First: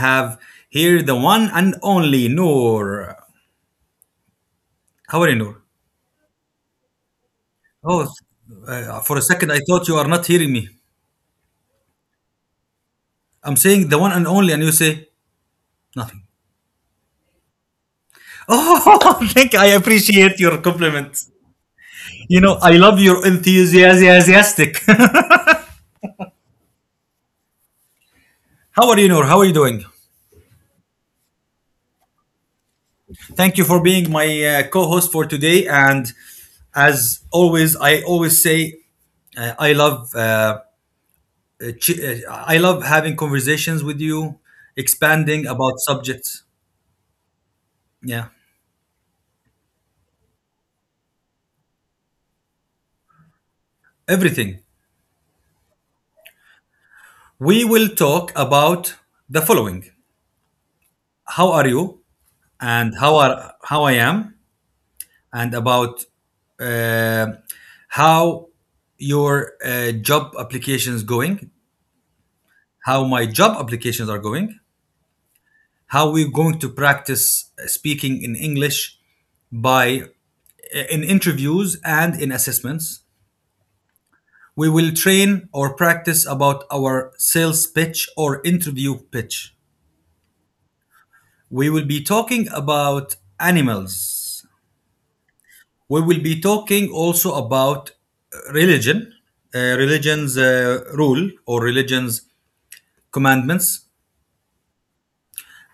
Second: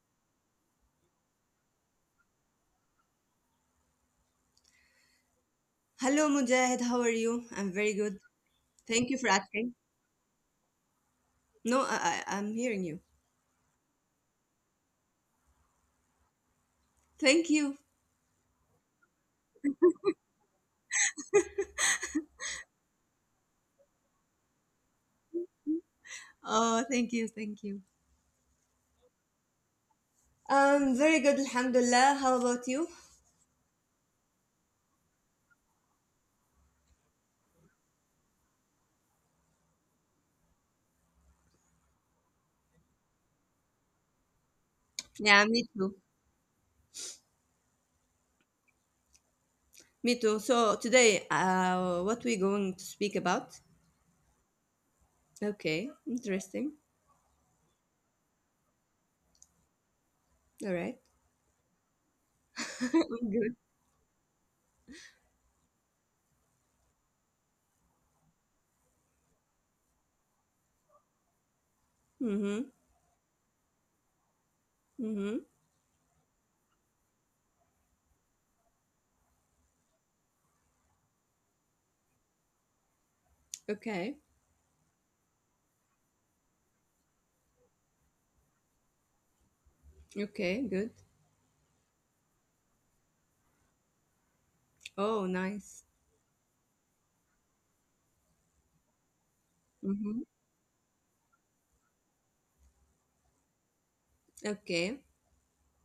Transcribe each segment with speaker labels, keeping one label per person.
Speaker 1: have here the one and only Noor. How are you, Noor?
Speaker 2: Hello, Mujahid. How are you? I'm very
Speaker 1: Oh,
Speaker 2: good. Thank you
Speaker 1: for a
Speaker 2: for
Speaker 1: second, I
Speaker 2: asking.
Speaker 1: thought you are not hearing me.
Speaker 2: No, I'm hearing you.
Speaker 1: I'm saying the one and only, and you say nothing.
Speaker 2: Thank you.
Speaker 1: Oh, thank I appreciate your compliments. You know, I love your enthusiastic.
Speaker 2: Oh, thank you.
Speaker 1: How are you, Noor? How are you doing?
Speaker 2: Very good, Alhamdulillah. How about you?
Speaker 1: Thank you for being my co-host for today. And as always, I always say I love I love having conversations with you,
Speaker 2: Yeah, me
Speaker 1: expanding about
Speaker 2: too.
Speaker 1: subjects. Yeah,
Speaker 2: Me too. So today, what we going to speak about?
Speaker 1: everything.
Speaker 2: Okay, interesting.
Speaker 1: We will talk about the following:
Speaker 2: All right.
Speaker 1: How are you? And
Speaker 2: Good.
Speaker 1: how I am? And about uh, how your job applications going?
Speaker 2: Mm-hmm.
Speaker 1: How my job applications are going?
Speaker 2: Mm-hmm.
Speaker 1: How we're going to practice speaking in English by in interviews and in assessments?
Speaker 2: Okay.
Speaker 1: We will train or practice about our sales pitch or interview pitch.
Speaker 2: Okay. Good.
Speaker 1: We will be talking about animals.
Speaker 2: Oh, nice.
Speaker 1: We will be talking also about religion,
Speaker 2: Mm-hmm.
Speaker 1: religion's rule or religion's commandments.
Speaker 2: Okay.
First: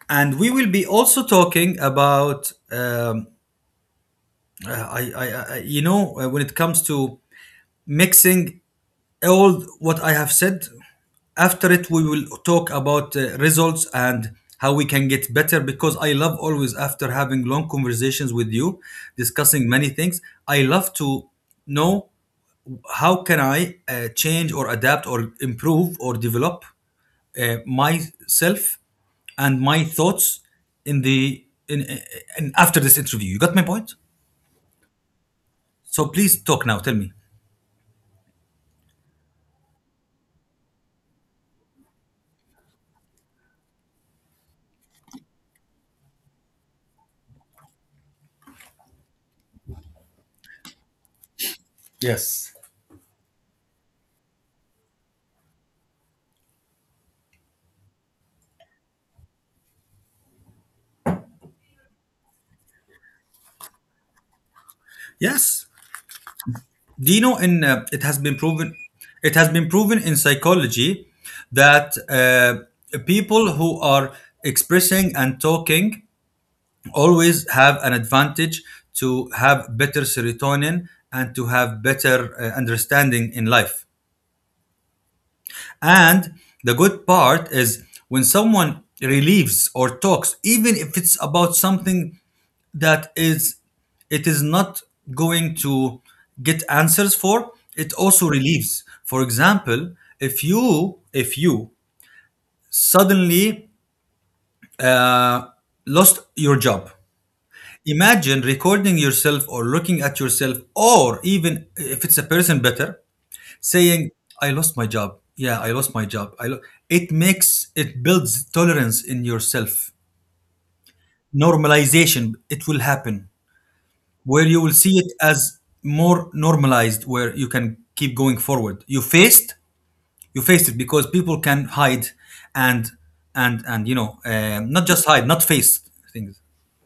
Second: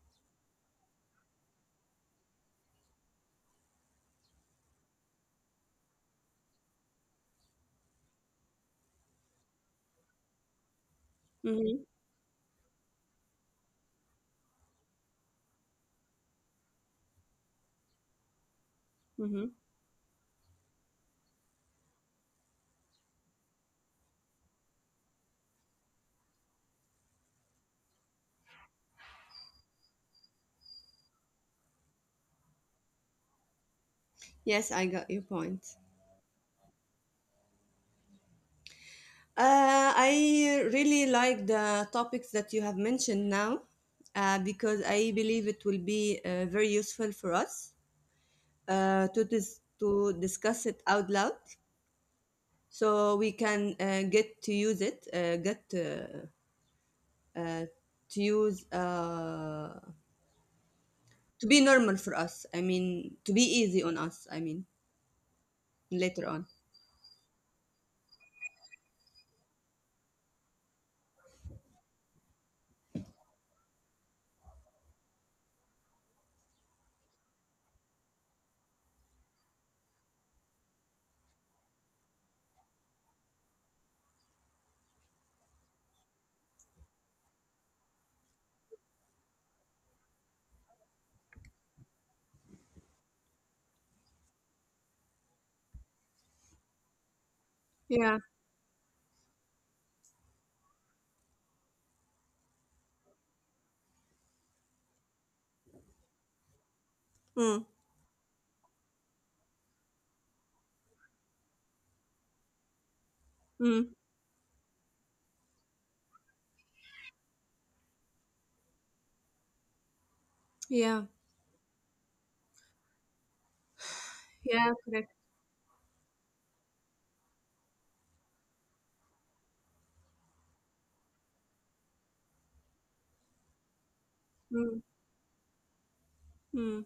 Speaker 1: And we will be also talking about, when it comes to mixing all what I have said. After
Speaker 2: Mm-hmm.
Speaker 1: it, we will talk about results and how we can get better because I love always, after having long conversations with you,
Speaker 2: Mm-hmm.
Speaker 1: discussing many things, I love to know how can I change or adapt or improve or develop myself and my thoughts in the in after this interview. You got my point?
Speaker 2: Yes, I got your point.
Speaker 1: So please talk now. Tell me.
Speaker 2: I really like the topics that you have mentioned now because I believe it will be very useful for us to discuss it out loud
Speaker 1: Yes.
Speaker 2: so we can get to use it, uh, to use, uh, to be normal for us. I mean, to be easy on us, I mean,
Speaker 1: Yes.
Speaker 2: later on.
Speaker 1: Do you know? In it has been proven in psychology that people who are expressing and talking always have an advantage to have better serotonin and to have better understanding in life. And the good part is when someone relieves or talks, even if it's about something that is it is not going to get answers for, it
Speaker 2: Yeah.
Speaker 1: also relieves. For example, if you suddenly uh, lost your job,
Speaker 2: Mm,
Speaker 1: imagine recording yourself or looking at yourself, or even if it's a person better,
Speaker 2: mm.
Speaker 1: saying, I lost my job. Yeah, I lost my job. It makes, it builds tolerance in yourself.
Speaker 2: Yeah.
Speaker 1: Normalization, it will happen, where you
Speaker 2: Yeah.
Speaker 1: will see
Speaker 2: Correct.
Speaker 1: it as more normalized, where you can keep going forward. You faced it, because people can hide and and you know,
Speaker 2: Mm.
Speaker 1: not just hide, not face things.
Speaker 2: Mm.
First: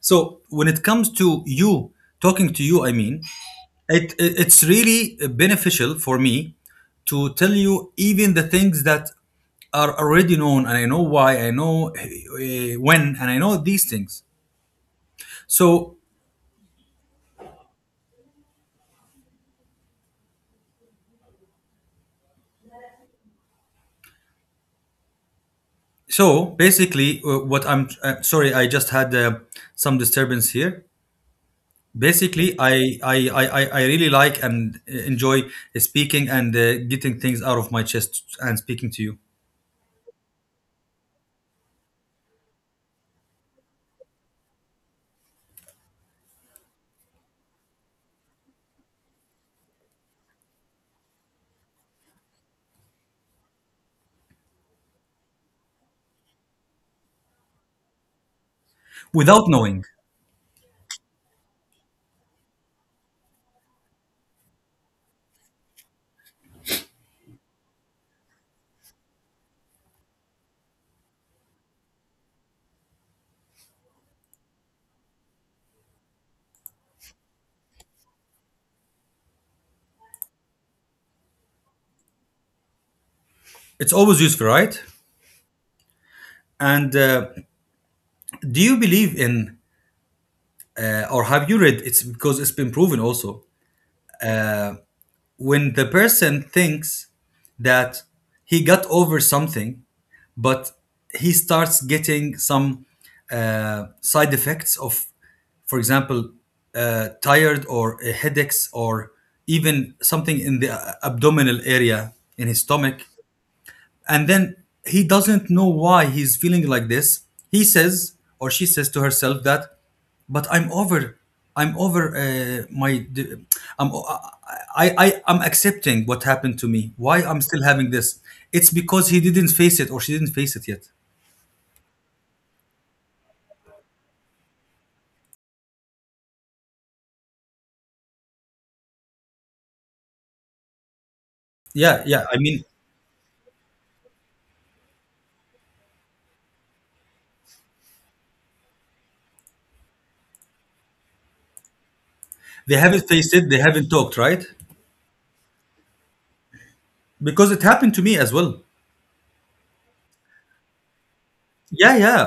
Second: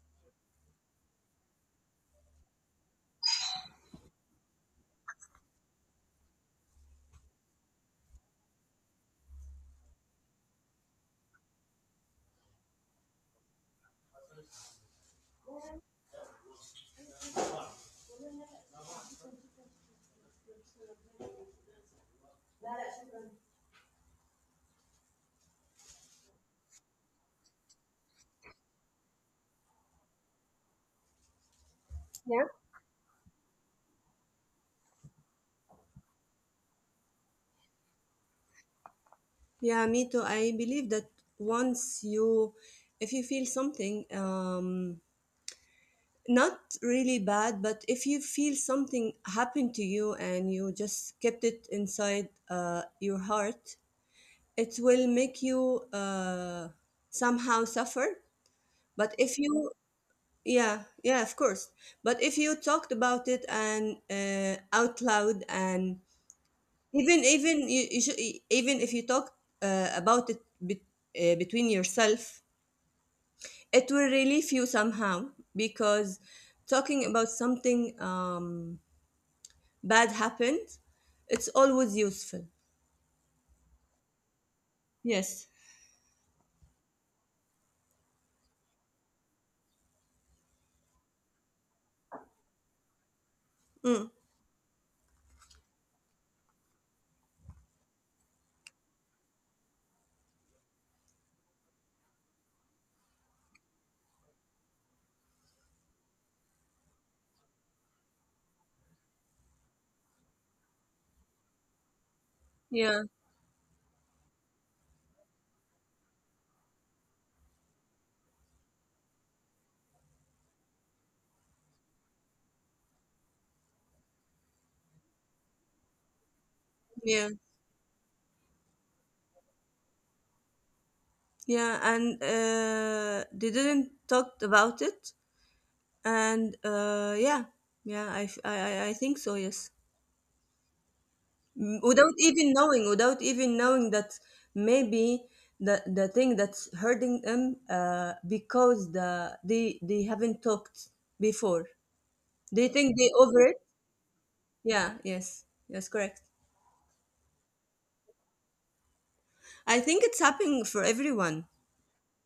Speaker 1: So when it comes to you, talking to you, I mean, it's really beneficial for me to tell you even the things that are already known. And I know why I know, when, and I know these things. so So basically, what I'm sorry, I just had some disturbance here.
Speaker 2: Yeah.
Speaker 1: Basically, I really like and enjoy speaking and getting things out of my chest and speaking to you
Speaker 2: Yeah, me too. I believe that once you, if you feel something, not really bad, but if you feel something happen to you and you just kept it inside your heart, it will make you somehow suffer. But if
Speaker 1: without
Speaker 2: you,
Speaker 1: knowing.
Speaker 2: yeah, yeah, of course. But if you talked about it and out loud and even even you, you should, even if you talk uh, about it bet, between yourself, it will relieve you somehow because talking about something bad happened, it's always useful.
Speaker 1: It's always useful, right?
Speaker 2: Yes.
Speaker 1: And do you believe in or have you read? It's because it's been proven also
Speaker 2: Mm.
Speaker 1: when the person thinks that he got over something, but he starts getting some side effects of, for example, tired or headaches, or even something in the abdominal area in his
Speaker 2: Yeah.
Speaker 1: stomach. And then he doesn't know why he's feeling like this. He says, or she says to herself that, but I'm over my, d- I'm, I, I'm accepting what happened to me. Why
Speaker 2: yeah
Speaker 1: I'm still having this? It's because he didn't face it, or she didn't face it yet.
Speaker 2: yeah and they didn't talk about it, and yeah. yeah I, f- I think so, yes. Mm,
Speaker 1: Yeah,
Speaker 2: without
Speaker 1: yeah. I
Speaker 2: even
Speaker 1: mean,
Speaker 2: knowing, without even knowing that maybe the thing that's hurting them, because they haven't talked before. Do you
Speaker 1: they
Speaker 2: think
Speaker 1: haven't
Speaker 2: they
Speaker 1: faced
Speaker 2: over
Speaker 1: it.
Speaker 2: it?
Speaker 1: They haven't talked, right?
Speaker 2: Yeah, yes, that's correct.
Speaker 1: Because it happened to me as well.
Speaker 2: I think it's happening for everyone.
Speaker 1: Yeah, yeah.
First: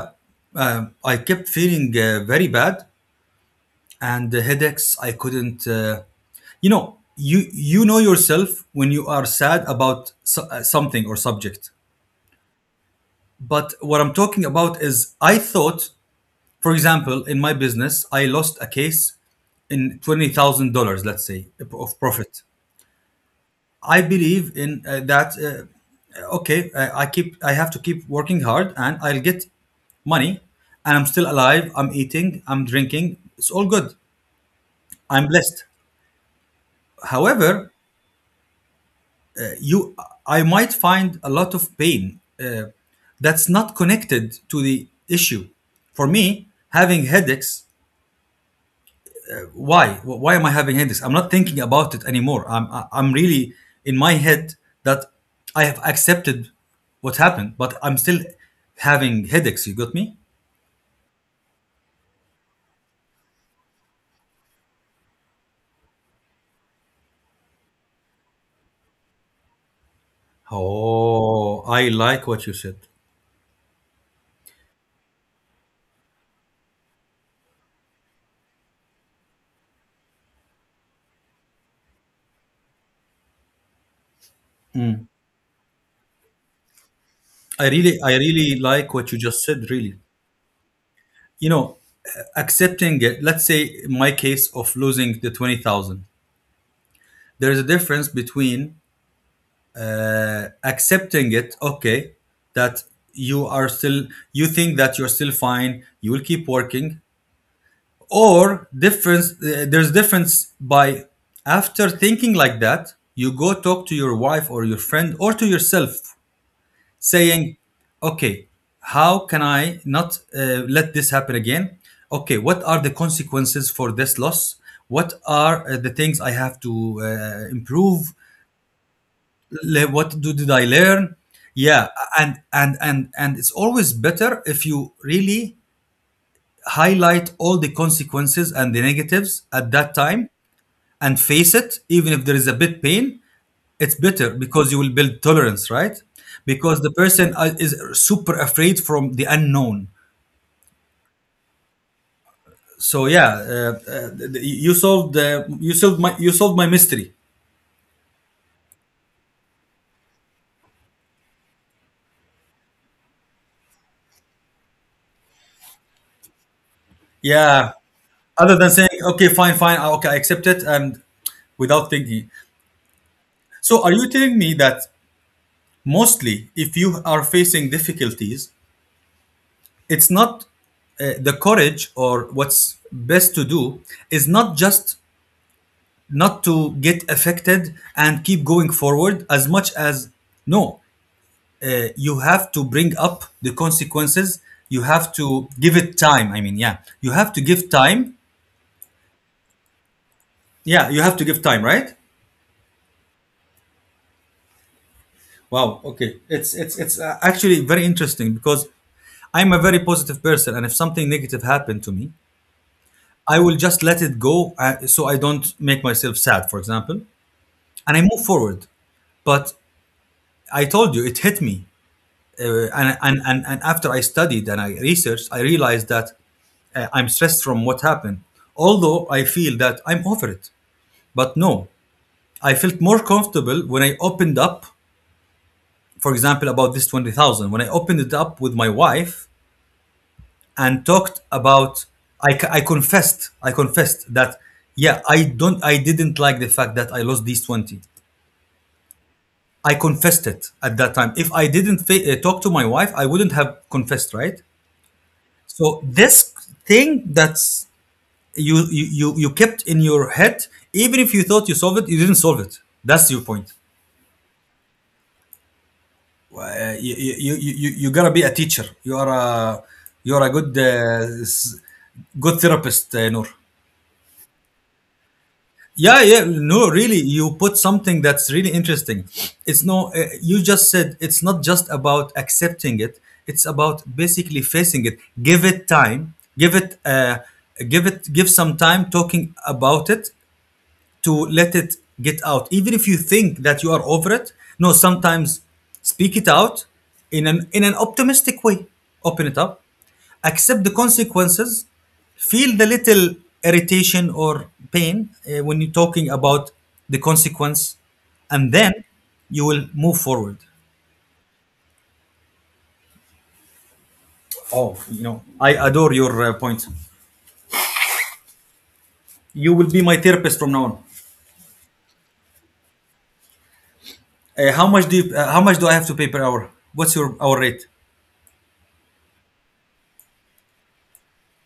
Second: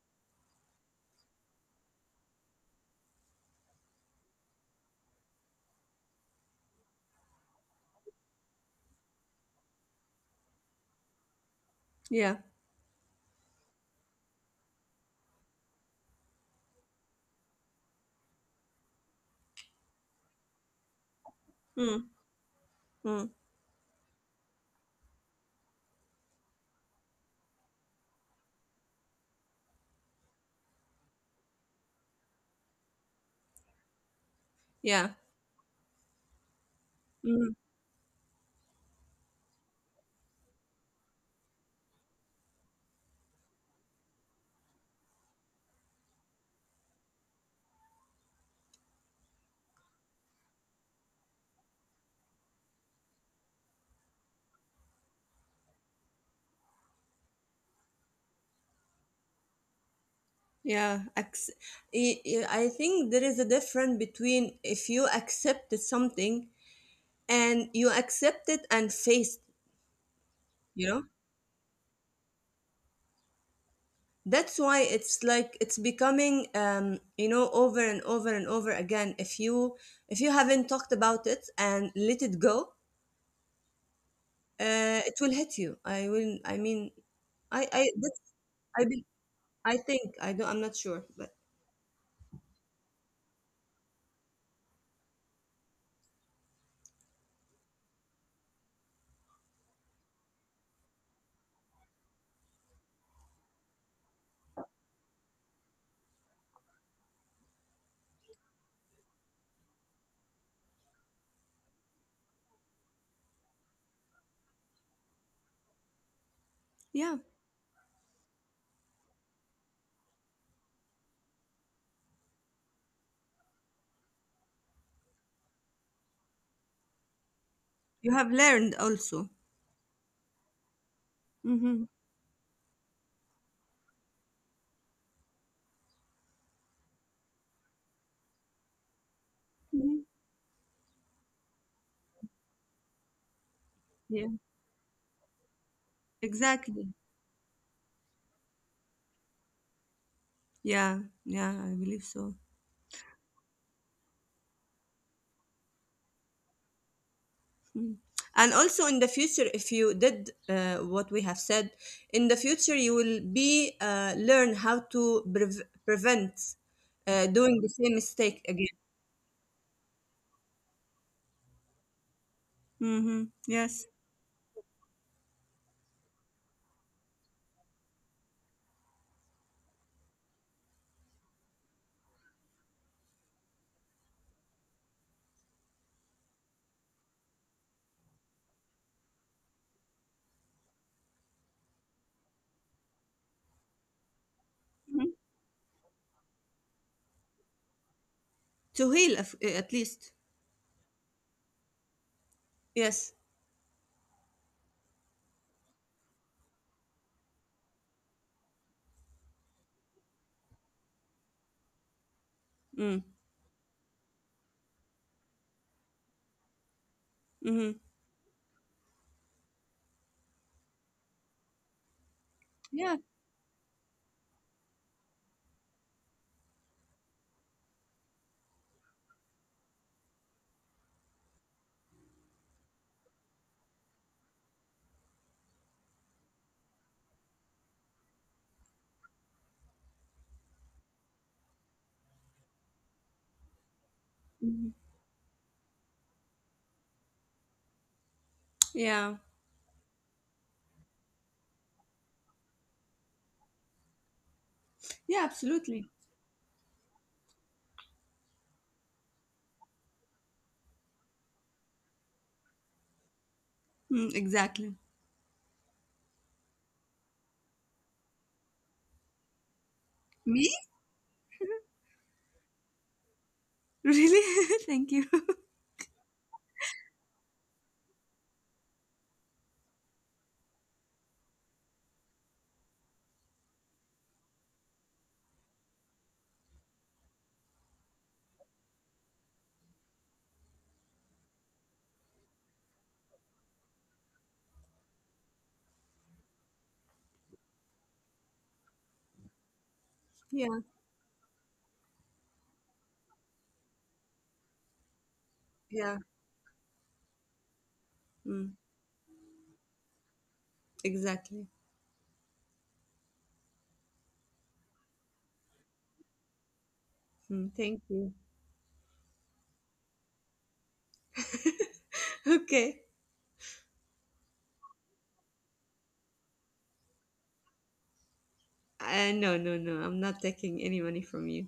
Speaker 1: I kept feeling very bad, and the headaches. I couldn't. You know, you know yourself when you are sad about something or subject.
Speaker 2: Yeah.
Speaker 1: But what I'm talking about is, I thought, for example, in my business, I lost a case in $20,000, let's say, of
Speaker 2: Mm,
Speaker 1: profit.
Speaker 2: mm,
Speaker 1: I believe in that. Okay, I keep. I have to keep working hard, and I'll get money, and I'm still alive. I'm eating. I'm drinking. It's all good.
Speaker 2: yeah.
Speaker 1: I'm blessed.
Speaker 2: Mm,
Speaker 1: However, uh, you, I might find a lot of pain that's not connected to the issue. For me, having headaches, why am I having headaches? I'm not thinking about it anymore. I'm really in my head that I have accepted what happened, but I'm still having headaches. You got me?
Speaker 2: yeah. I think there is a difference between if you accepted something and you accept it and face, you know?
Speaker 1: Oh, I like what you said.
Speaker 2: That's why it's like it's becoming, you know, over and over and over again. If you haven't talked about it and let it go, it will hit you. I will. I mean, I, I
Speaker 1: I
Speaker 2: that's
Speaker 1: really
Speaker 2: I
Speaker 1: like
Speaker 2: be,
Speaker 1: what you just said,
Speaker 2: I
Speaker 1: really.
Speaker 2: think I don't. I'm not sure, but
Speaker 1: You know, accepting it, let's say in my case of losing the 20,000, there is a difference between accepting it, okay, that you are still, you think that you're still fine, you will keep working, or difference, there's difference by. After thinking like that, you go talk to your wife or your friend or to yourself,
Speaker 2: yeah,
Speaker 1: saying, okay, how can I not let this happen again? Okay, what are the consequences for this loss? What are the things I have to
Speaker 2: you
Speaker 1: improve?
Speaker 2: have learned also.
Speaker 1: Did I learn?
Speaker 2: Mm-hmm.
Speaker 1: Yeah. And it's always better if you really highlight all the consequences and the negatives at that
Speaker 2: Mhm.
Speaker 1: time and face it, even if there is a bit pain. It's
Speaker 2: Yeah,
Speaker 1: better because you will build tolerance, right? Because the
Speaker 2: exactly.
Speaker 1: person is super afraid from the unknown.
Speaker 2: Yeah, yeah, I believe so.
Speaker 1: So yeah, you solved my mystery.
Speaker 2: Mm. And also in the future, if you did what we have said, in the future you will be learn how to prevent doing the
Speaker 1: Yeah,
Speaker 2: same mistake
Speaker 1: other
Speaker 2: again.
Speaker 1: than saying okay fine, okay, I accept it, and without thinking.
Speaker 2: Mm-hmm.
Speaker 1: So,
Speaker 2: Yes.
Speaker 1: are you telling me that mostly if you are facing difficulties, it's not the courage, or what's best to do is not just not to get affected and keep going forward as much as, no, you have to bring up the consequences. You
Speaker 2: Mhm.
Speaker 1: have to give it time. I mean, yeah, you have to give time.
Speaker 2: To heal at least.
Speaker 1: Yeah, you have to give time, right?
Speaker 2: Yes.
Speaker 1: Wow. Okay. It's actually very interesting because I'm a very positive person, and if something negative happened to me,
Speaker 2: Mm.
Speaker 1: I will just let it go so I don't make myself sad, for example,
Speaker 2: Mm-hmm.
Speaker 1: and I move forward. But I told you, it hit me.
Speaker 2: Yeah.
Speaker 1: And after I studied and I researched, I realized that I'm stressed from what happened. Although I feel that I'm over it. But no, I felt more comfortable when I opened up, for example, about this 20,000, when I opened it up with my wife and talked about, I confessed that,
Speaker 2: Mhm.
Speaker 1: yeah, I didn't like the fact that I lost these 20.
Speaker 2: Yeah.
Speaker 1: I confessed it at that time. If I didn't talk to my wife, I wouldn't have confessed, right?
Speaker 2: Yeah.
Speaker 1: So
Speaker 2: Absolutely.
Speaker 1: this thing that's you you kept in your head, even if you thought you solved it, you didn't solve it. That's your point.
Speaker 2: Mm, exactly.
Speaker 1: You gotta be a teacher. You are a
Speaker 2: Me.
Speaker 1: good good therapist, Noor.
Speaker 2: Really? Thank you.
Speaker 1: Yeah, yeah. No, really, you put something that's really interesting. It's no, you just said it's not just about accepting it. It's about basically facing it. Give it time. Give it, give some time talking about it, to let it get out, even if you think that you are over it. No, sometimes speak it out in an optimistic way. Open it up.
Speaker 2: Yeah,
Speaker 1: Accept the consequences. Feel the little irritation or pain when you're
Speaker 2: yeah,
Speaker 1: talking about the consequence, and
Speaker 2: mm,
Speaker 1: then you will move forward.
Speaker 2: exactly.
Speaker 1: Oh, you know, I adore your point.
Speaker 2: Mm, thank you.
Speaker 1: You will be my therapist from now on.
Speaker 2: Okay.
Speaker 1: How much do I have to pay per hour? What's your hour rate?
Speaker 2: No, no, no. I'm not taking any money from you.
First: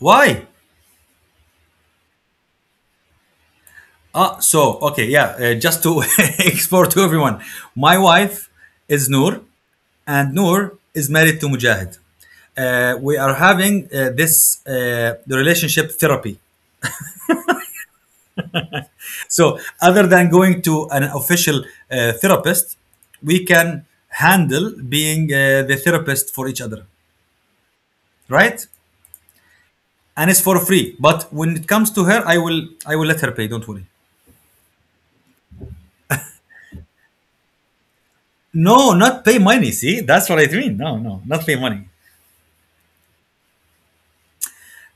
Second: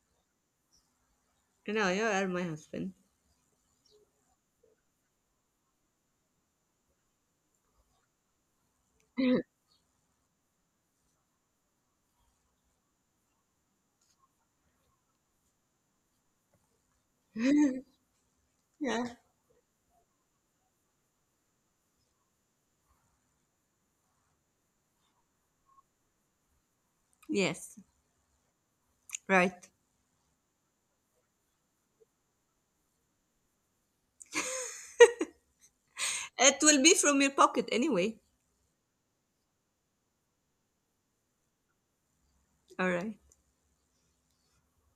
Speaker 1: Why?
Speaker 2: No, you are my husband.
Speaker 1: Ah, so okay, yeah. Just to explore to everyone, my wife is Noor, and Noor is married to Mujahid. We are having this the relationship therapy.
Speaker 2: Yeah.
Speaker 1: So, other than going to an official therapist, we can handle being the therapist for each other,
Speaker 2: Yes,
Speaker 1: right?
Speaker 2: right.
Speaker 1: And it's for free. But when it comes to her, I will let her pay. Don't worry.
Speaker 2: It will be from your pocket anyway.
Speaker 1: No, not pay money. See, that's what I mean. No, no, not pay money.
Speaker 2: All right.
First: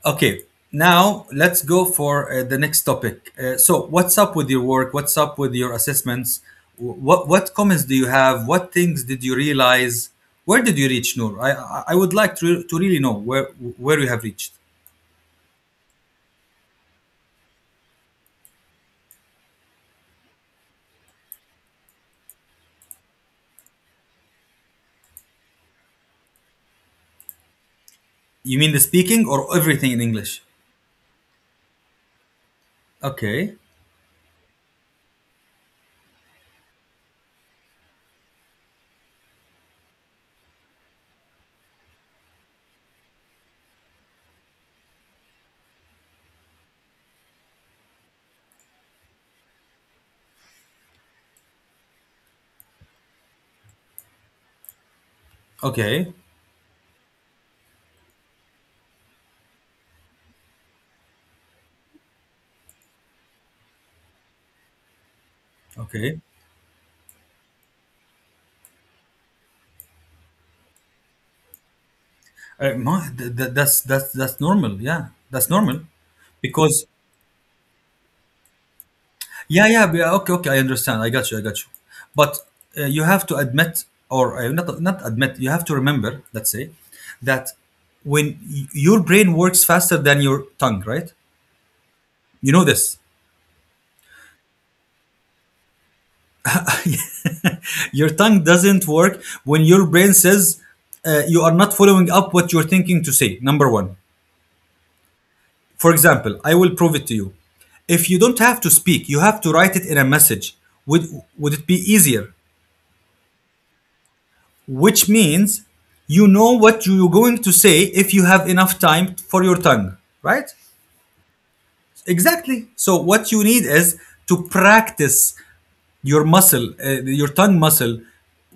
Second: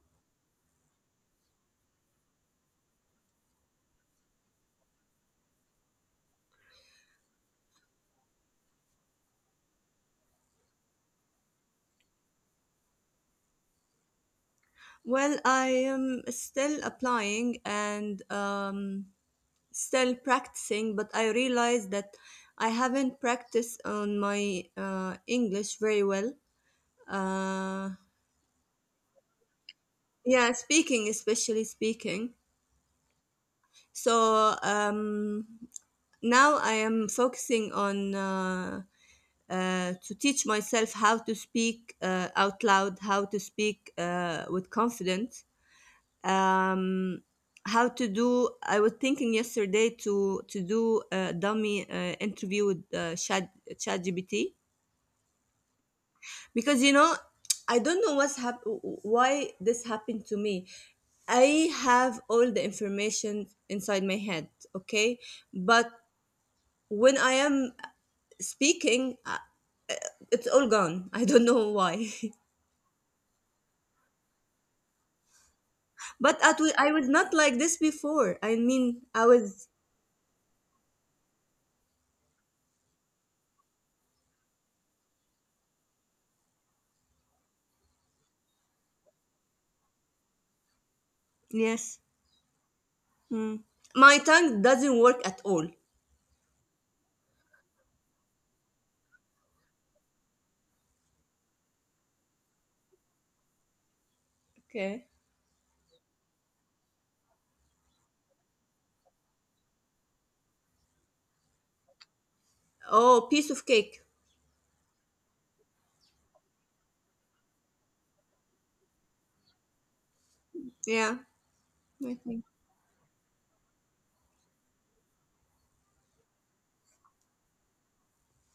Speaker 1: Okay, now let's go for the next topic. So, what's up with your work? What's up with your assessments? What comments do you have? What things did you realize? Where did you reach, Noor? I would like to really know where you have reached.
Speaker 2: Well, I am still applying and still practicing, but I realized that I haven't practiced on my English very well. Uh,
Speaker 1: You mean the speaking or everything in English?
Speaker 2: Yeah, speaking, especially speaking.
Speaker 1: Okay,
Speaker 2: So now I am focusing on to teach myself how to speak out loud, how to speak with confidence, um, how to do. I was thinking yesterday to do a dummy interview with ChatGPT,
Speaker 1: okay,
Speaker 2: because you know, I don't know what's why this happened to me. I have all the information inside my head, okay? But
Speaker 1: okay.
Speaker 2: when I am speaking, it's all gone. I don't know why.
Speaker 1: That's normal. Yeah, that's normal because
Speaker 2: I was not like this before.
Speaker 1: Okay, okay. I understand. I got you. I got you. But you have to admit, or not admit. You have to remember. Let's say that when your brain works faster than your tongue, right?
Speaker 2: Yes.
Speaker 1: You know this.
Speaker 2: Mm. My tongue doesn't work at all.
Speaker 1: Your tongue doesn't work when your brain says you are not following up what you're thinking to say. Number one.
Speaker 2: Okay.
Speaker 1: For example, I will prove it to you. If you don't have to speak, you have to write it in a message. Would would it be easier?
Speaker 2: Oh, piece of cake.
Speaker 1: Which means you know what you're going to say if you have enough time for your tongue, right?
Speaker 2: Yeah, I think.
Speaker 1: Exactly. So what you need is to practice your muscle, your tongue muscle,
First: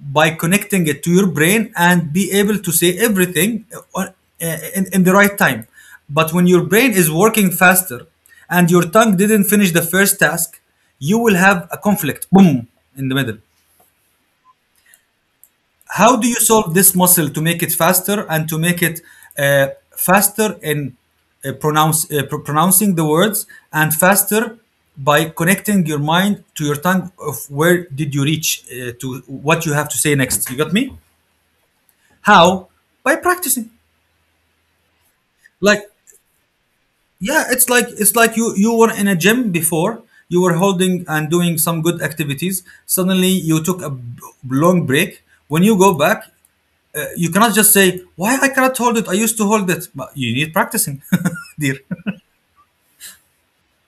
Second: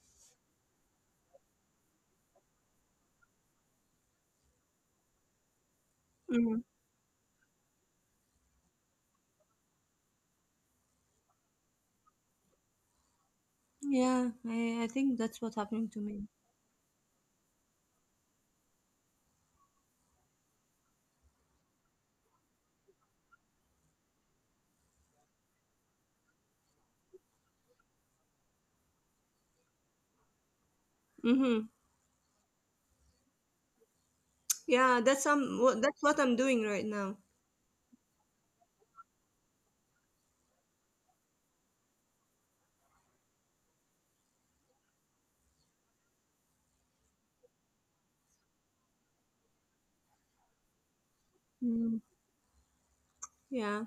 Speaker 1: by connecting it to your brain and be able to say everything uh, uh, in the right time. But when
Speaker 2: Mm.
Speaker 1: your brain is working faster and your tongue didn't finish the first task, you will have a conflict, boom, in the middle.
Speaker 2: Yeah, I think that's what's happening to
Speaker 1: How
Speaker 2: me.
Speaker 1: do you solve this muscle to make it faster and to make it uh, faster in pronouncing the words and faster by connecting your mind to your tongue of where did you reach to what you have to say next. You got me?
Speaker 2: Mm-hmm.
Speaker 1: How? By practicing.
Speaker 2: Yeah, that's what
Speaker 1: Like,
Speaker 2: that's what I'm doing right now.
Speaker 1: yeah, it's like you were in a gym before, you were holding and doing some good activities. Suddenly you took a long break. When you go back, you cannot just say why I cannot hold it. I used to hold it, but you need practicing. Dear,
Speaker 2: Mm. Yeah.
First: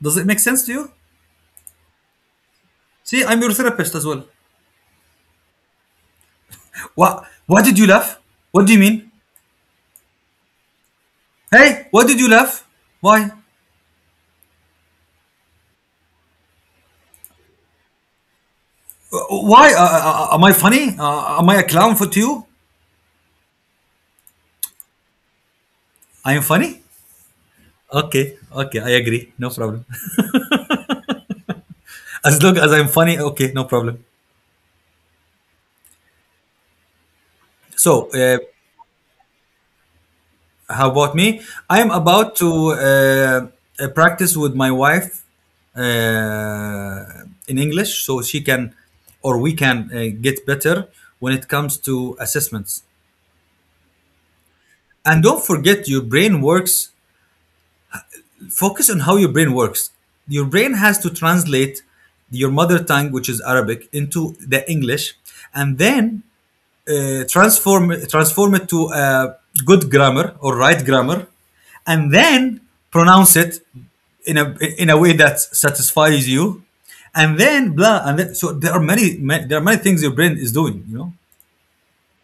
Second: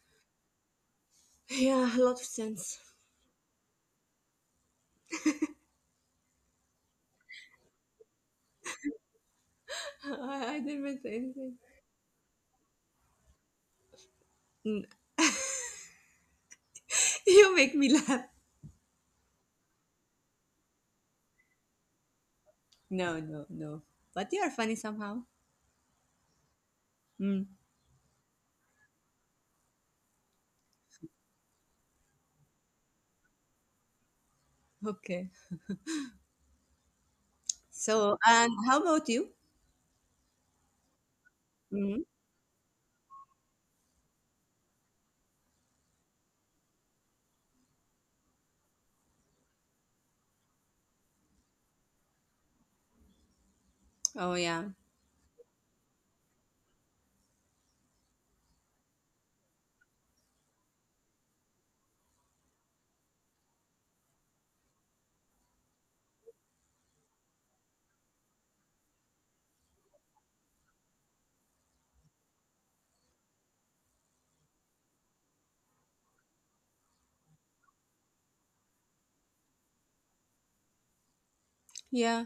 Speaker 1: does it make sense to you?
Speaker 2: Yeah, a lot of sense.
Speaker 1: See, I'm your therapist as well. What, why did you laugh? What do you mean?
Speaker 2: I didn't even say anything.
Speaker 1: Hey, why did you laugh? Why?
Speaker 2: Mm. You make me laugh.
Speaker 1: Uh, why am I funny? Am I a clown for to you?
Speaker 2: No, no, no. But you are funny somehow.
Speaker 1: I am funny.
Speaker 2: Mm.
Speaker 1: Okay. Okay, I agree. No problem. As long as I'm funny, okay, no problem.
Speaker 2: Okay. So,
Speaker 1: So uh,
Speaker 2: and how about you?
Speaker 1: how about me? I am
Speaker 2: Hmm.
Speaker 1: about to practice with my wife uh, in English so she can, or we can get better when it comes to assessments.
Speaker 2: Oh yeah,
Speaker 1: And don't forget, your brain works, focus on how your brain works. Your brain has to translate your mother tongue, which is Arabic, into the English. And then transform it to a good grammar or right grammar, and then pronounce it in a way that satisfies you, and then blah. And then, so there are many, many there are many things your brain is doing. You know,
Speaker 2: yeah.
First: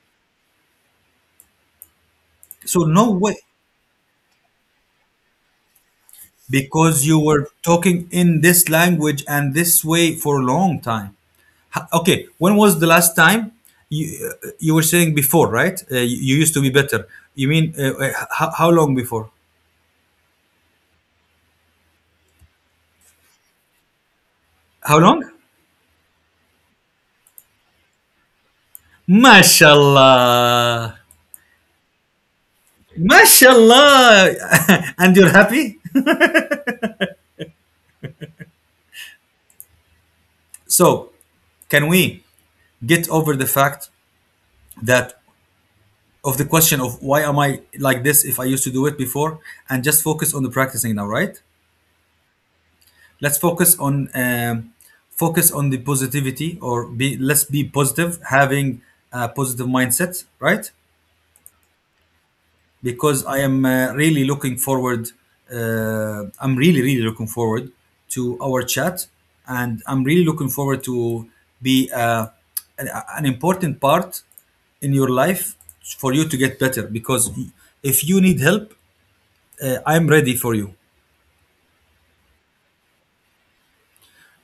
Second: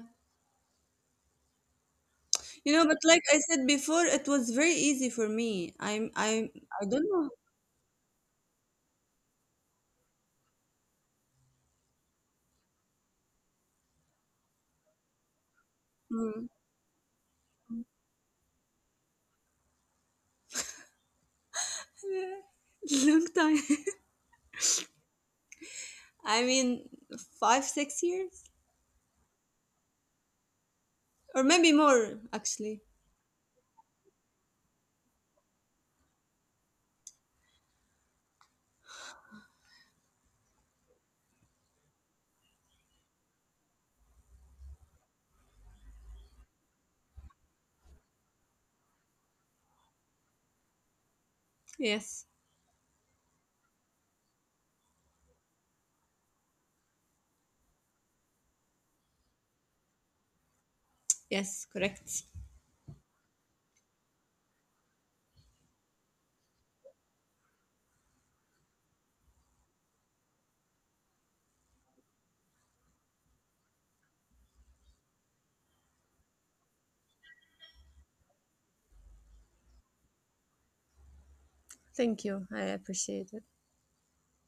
Speaker 2: You
Speaker 1: so
Speaker 2: know, but
Speaker 1: no
Speaker 2: like
Speaker 1: way.
Speaker 2: I said before, it was very easy for me. I
Speaker 1: Because
Speaker 2: don't
Speaker 1: you
Speaker 2: know.
Speaker 1: were talking in this language and this way for a long time. Okay, when was the last time you, you were saying before, right? You
Speaker 2: Mm.
Speaker 1: used to be better. You mean how long before?
Speaker 2: Long time.
Speaker 1: How long?
Speaker 2: I mean, five, 6 years,
Speaker 1: Mashallah.
Speaker 2: or maybe more actually.
Speaker 1: Mashallah. And you're happy. So can we get over the fact that, of the question of why am I like this if I used to do it before, and just focus on the practicing now, right?
Speaker 2: Yes,
Speaker 1: Let's focus on focus on the positivity, or be let's be positive, having a positive mindset, right?
Speaker 2: yes, correct.
Speaker 1: Because I am really looking forward. I'm really looking forward to our chat, and I'm really looking forward to be an, an important part in your life for you to get better. Because if you need help, I'm ready for you.
Speaker 2: Thank you. I appreciate it.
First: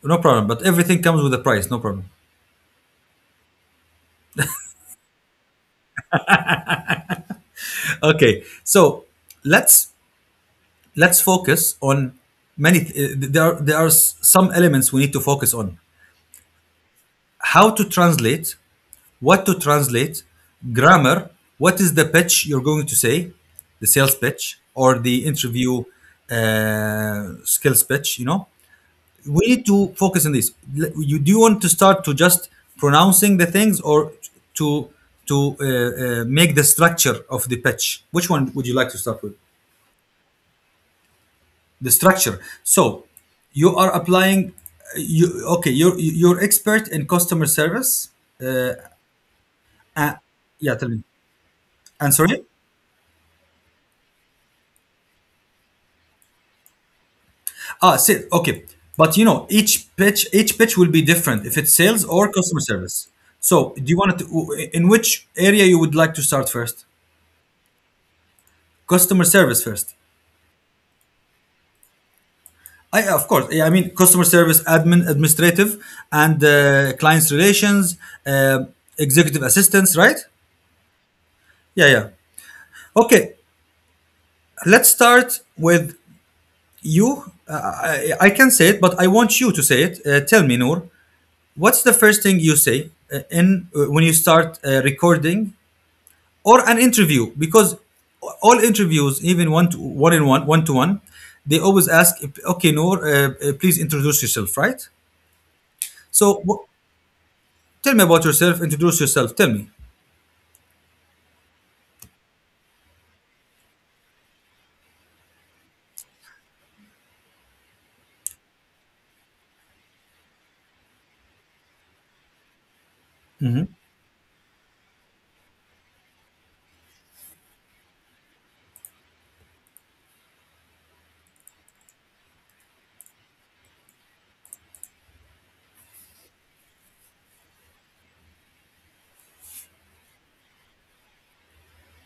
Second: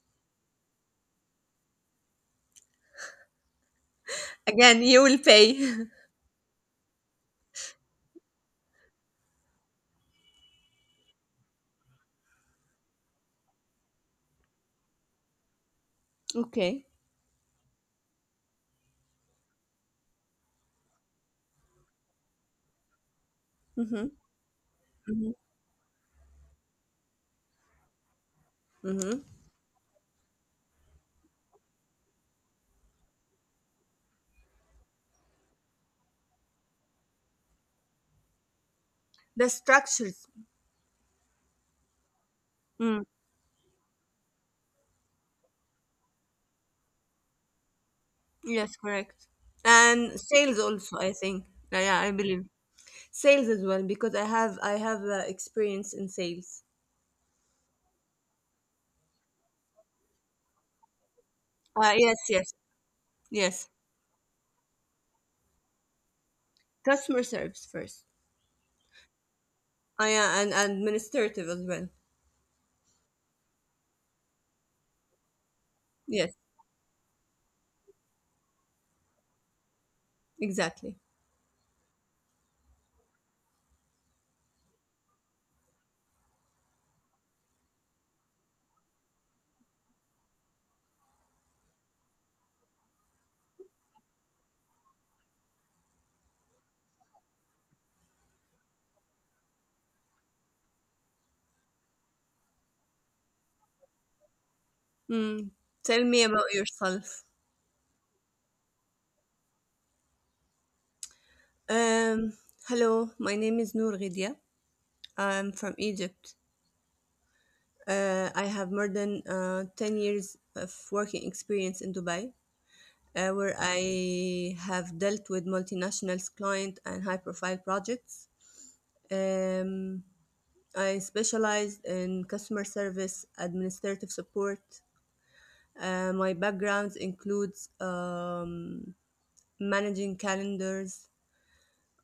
Speaker 1: No problem. But everything comes with a price. No problem.
Speaker 2: Again, you will pay.
Speaker 1: Okay, so let's let's focus on many. Th- there are some elements we need to focus on.
Speaker 2: Okay.
Speaker 1: How to translate, what to translate, grammar, what is the pitch you're going to say, the sales
Speaker 2: Mm-hmm.
Speaker 1: pitch or the
Speaker 2: Mm-hmm.
Speaker 1: interview skills pitch, you know?
Speaker 2: Mm-hmm.
Speaker 1: We need to focus on this. You Do you want to start to just pronouncing the things, or to make the structure of the pitch? Which one would you like to start with?
Speaker 2: The structures.
Speaker 1: The structure. So
Speaker 2: Mm.
Speaker 1: you are applying. You Okay? You're expert in customer service.
Speaker 2: Yes, correct.
Speaker 1: Uh,
Speaker 2: And sales
Speaker 1: yeah, tell me.
Speaker 2: also, I think. Yeah,
Speaker 1: And
Speaker 2: yeah, I
Speaker 1: sorry.
Speaker 2: believe sales as well because I have experience in sales.
Speaker 1: Ah, sale. Okay. But you know, each pitch will be different if it's sales
Speaker 2: Uh, yes,
Speaker 1: or customer
Speaker 2: yes,
Speaker 1: service. So,
Speaker 2: yes.
Speaker 1: do you want to, in which area you would like to start first?
Speaker 2: Customer service first.
Speaker 1: Customer service first.
Speaker 2: I and administrative as well.
Speaker 1: I, of course, I mean customer service, administrative, and
Speaker 2: Yes,
Speaker 1: clients relations, uh, executive assistance, right?
Speaker 2: exactly.
Speaker 1: Yeah, yeah. Okay, let's start with you. I can say it, but I want you to say it. Tell me, Noor, what's the first thing you say in when you start recording or an interview? Because all interviews, even one to one, in one one to one, they always ask, okay, Noor, please introduce yourself, right?
Speaker 2: Mm. Tell me
Speaker 1: so
Speaker 2: about
Speaker 1: wh-
Speaker 2: yourself.
Speaker 1: Tell me about yourself, introduce yourself, tell me.
Speaker 2: Um, Hello, my name is Noor Ghidia. I'm from Egypt. I have more than 10 years of working experience in Dubai, where
Speaker 1: Hmm.
Speaker 2: I have dealt with multinationals, client, and high-profile projects. Um, I specialized in customer service, administrative support. My background includes managing calendars,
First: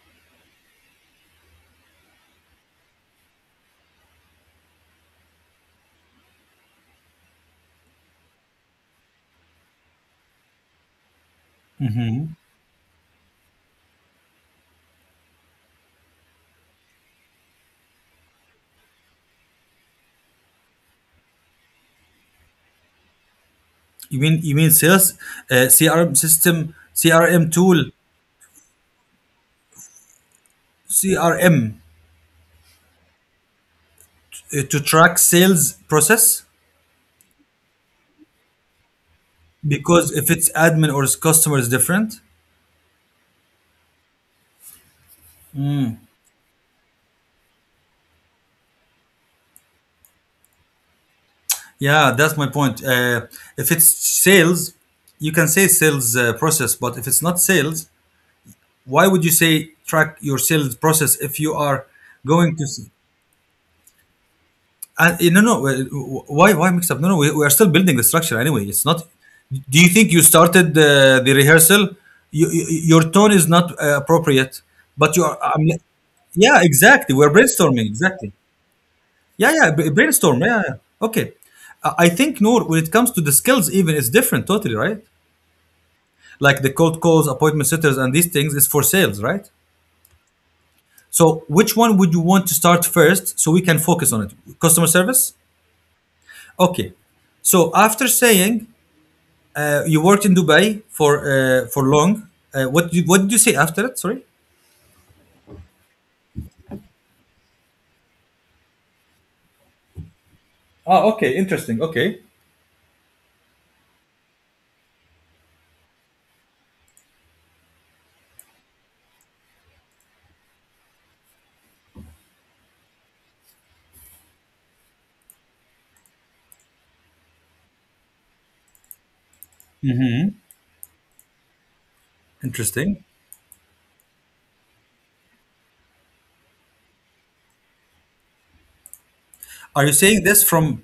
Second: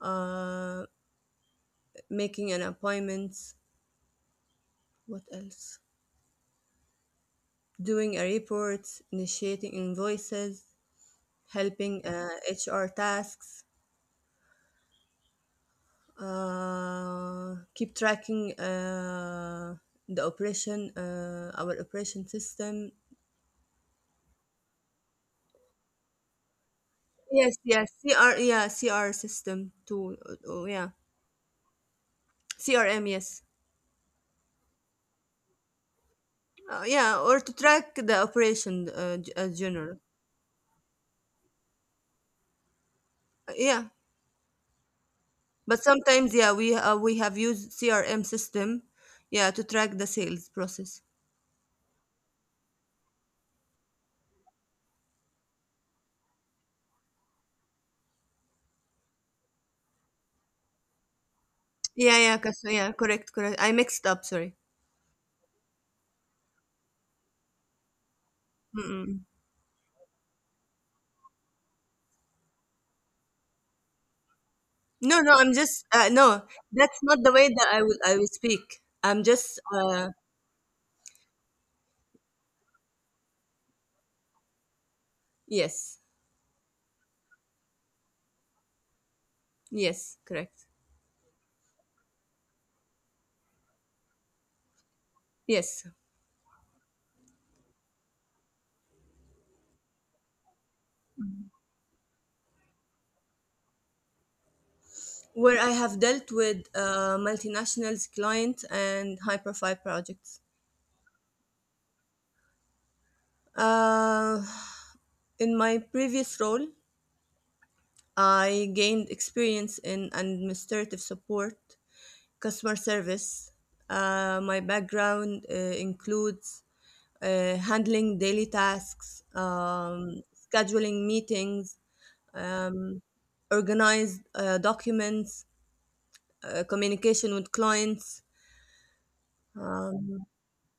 Speaker 2: uh, making an appointment. What else? Doing a report, initiating invoices, helping HR tasks, keep tracking the operation, our operation system.
Speaker 1: You mean sales, CRM system, CRM
Speaker 2: Yes,
Speaker 1: tool.
Speaker 2: yes, CR system to, oh, yeah,
Speaker 1: CRM,
Speaker 2: CRM, yes,
Speaker 1: to track sales process.
Speaker 2: yeah, or to track the operation general.
Speaker 1: Because if it's admin or it's customer is different.
Speaker 2: Yeah. But sometimes, yeah, we have used CRM system, yeah, to track the sales process.
Speaker 1: Yeah, that's my point. If it's sales, you can say sales process. But if it's not sales, why would you say track your sales process if you are going to
Speaker 2: Yeah, correct, correct. I mixed up. Sorry.
Speaker 1: no, no. Why mix up? No, no, we, we are still building the structure anyway, it's not.
Speaker 2: Mm-mm.
Speaker 1: Do you think you started the rehearsal? You, your tone is not appropriate, but you
Speaker 2: No,
Speaker 1: are
Speaker 2: no, I'm
Speaker 1: I'm.
Speaker 2: just no.
Speaker 1: Yeah,
Speaker 2: That's
Speaker 1: exactly,
Speaker 2: not
Speaker 1: we're
Speaker 2: the way that
Speaker 1: brainstorming,
Speaker 2: I will
Speaker 1: exactly.
Speaker 2: speak. I'm just
Speaker 1: Brainstorm, yeah, yeah. Okay. I think, Noor, when it comes to the skills, even it's different totally, right?
Speaker 2: yes,
Speaker 1: Like the cold calls, appointment setters and these things is for sales, right?
Speaker 2: yes, correct.
Speaker 1: So, which one would you want to start first so we can focus on it? Customer service?
Speaker 2: Yes,
Speaker 1: Okay. So, after saying you worked in Dubai for long, what did you say after that? Sorry?
Speaker 2: where I have dealt with multinationals, clients, and high profile projects.
Speaker 1: Oh, okay. Interesting. Okay.
Speaker 2: Uh, in my previous role, I gained experience in administrative support, customer service. My background includes handling daily tasks, scheduling meetings,
Speaker 1: Interesting.
Speaker 2: um, organize documents, communication with clients.
Speaker 1: Are you saying this from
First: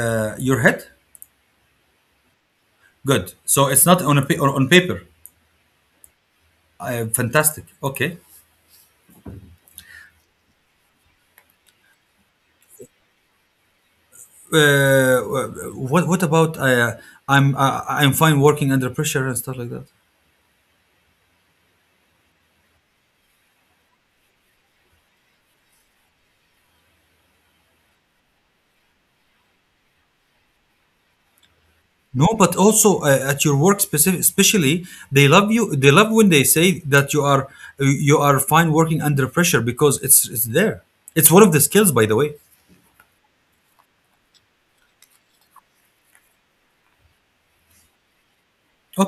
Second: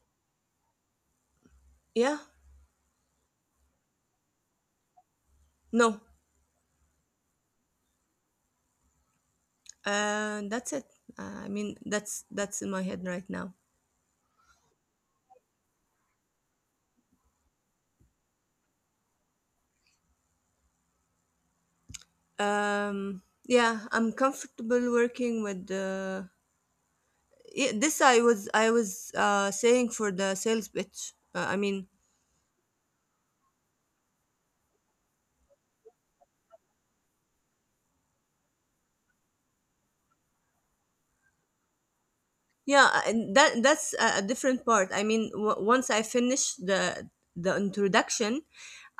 Speaker 1: your head?
Speaker 2: Yeah,
Speaker 1: Good. So, it's not on, a on paper.
Speaker 2: no,
Speaker 1: Fantastic. Okay.
Speaker 2: that's it. I mean, that's in my head right now.
Speaker 1: Uh, what about I'm fine working under pressure and stuff like that?
Speaker 2: Yeah, I'm comfortable working with. Yeah, this I was saying for the sales pitch. I mean,
Speaker 1: No, but also at your work, especially they love you. They love when they say that you are, you are fine working under pressure because it's there. It's one of the skills, by the way.
Speaker 2: yeah, and that that's a different part. I mean, once I finish the introduction,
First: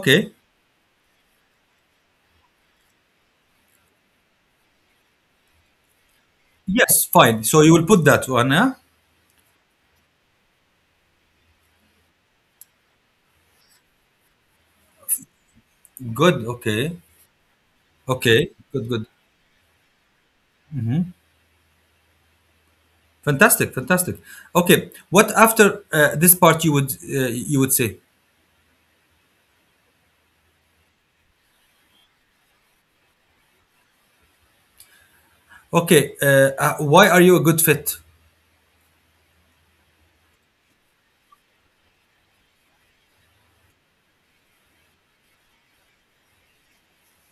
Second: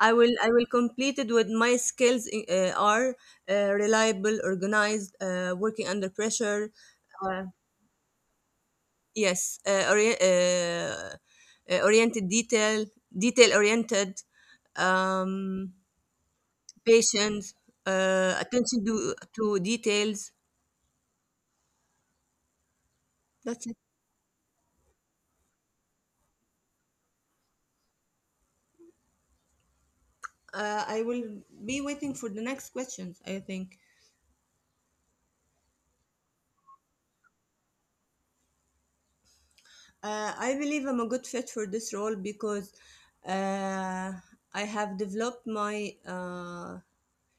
Speaker 2: I will complete it with my skills are reliable, organized, working under pressure.
Speaker 1: Yes, fine.
Speaker 2: Uh,
Speaker 1: So you will put that one, huh?
Speaker 2: yes, uh, ori- uh, uh, oriented detail, detail oriented, um,
Speaker 1: Good. Okay.
Speaker 2: patient,
Speaker 1: Okay.
Speaker 2: attention
Speaker 1: Good.
Speaker 2: to
Speaker 1: Good.
Speaker 2: to details. That's it.
Speaker 1: Fantastic. Fantastic. Okay. What after this part you would say?
Speaker 2: I will be waiting for the next questions, I think.
Speaker 1: Okay. Why are you a good fit?
Speaker 2: I believe I'm a good fit for this role because uh, I have developed my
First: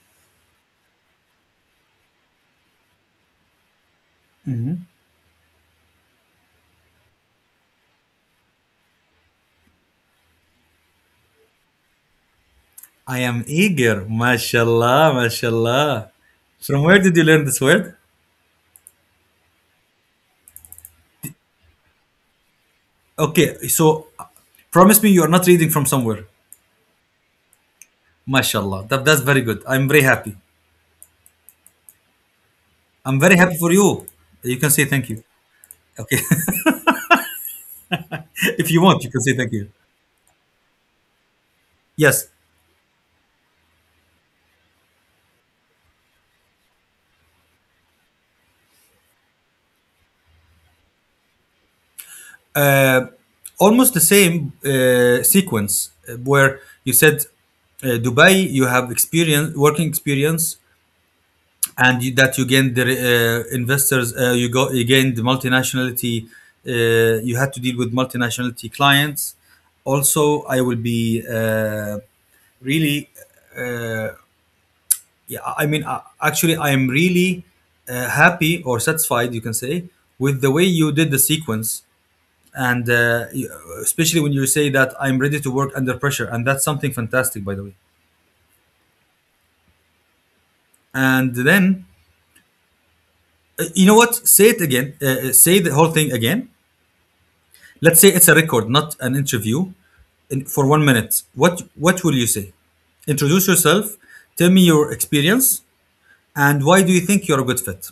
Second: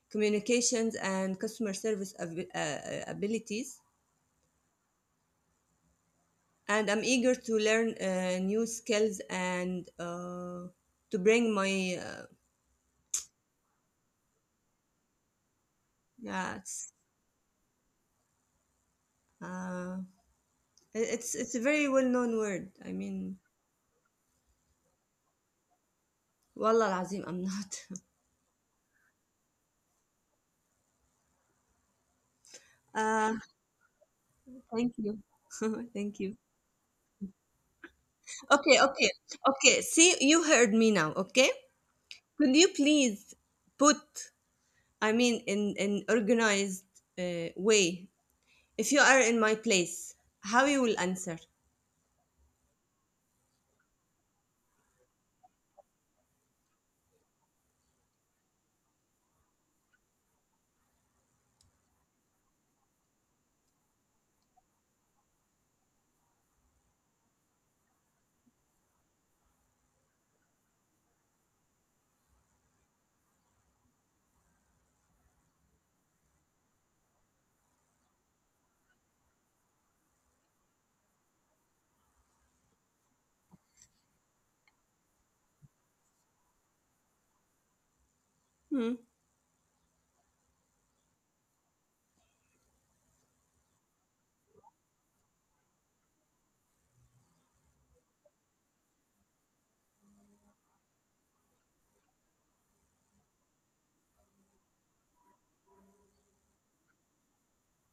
Speaker 2: communications and customer service abilities, and I'm eager to learn new skills and to bring my
Speaker 1: I am eager. Mashallah. Mashallah.
Speaker 2: yeah.
Speaker 1: From where did you learn this word?
Speaker 2: Uh, it's a very well known word. I mean,
Speaker 1: Okay, so promise me you are not reading from somewhere.
Speaker 2: wallah العظيم, I'm not.
Speaker 1: MashaAllah. That's very good. I'm very happy. I'm
Speaker 2: Uh,
Speaker 1: very happy for you. You can say
Speaker 2: thank
Speaker 1: thank
Speaker 2: you,
Speaker 1: you.
Speaker 2: thank
Speaker 1: Okay.
Speaker 2: you.
Speaker 1: If
Speaker 2: Okay,
Speaker 1: you want,
Speaker 2: okay,
Speaker 1: you can say thank you.
Speaker 2: okay. See, you heard me now. Okay.
Speaker 1: Yes.
Speaker 2: Could you please put, I mean, in an organized way, if you are in my place, how you will answer?
Speaker 1: Uh, almost the same sequence where you said Dubai, you have experience, working experience, and you, that you gained the investors you go you gained the multinationality you had to deal with multinationality clients. Also I will be really uh, yeah, I mean, actually I am really happy or satisfied, you can say, with the way you did the sequence, and especially when you say that I'm ready to work under pressure, and that's something fantastic, by the way.
Speaker 2: Hmm.
Speaker 1: And then, you know what, say it again, say the whole thing again. Let's say it's a record, not an interview, in, for 1 minute, what will you say? Introduce yourself, tell me your experience, and why do you think you're a good fit?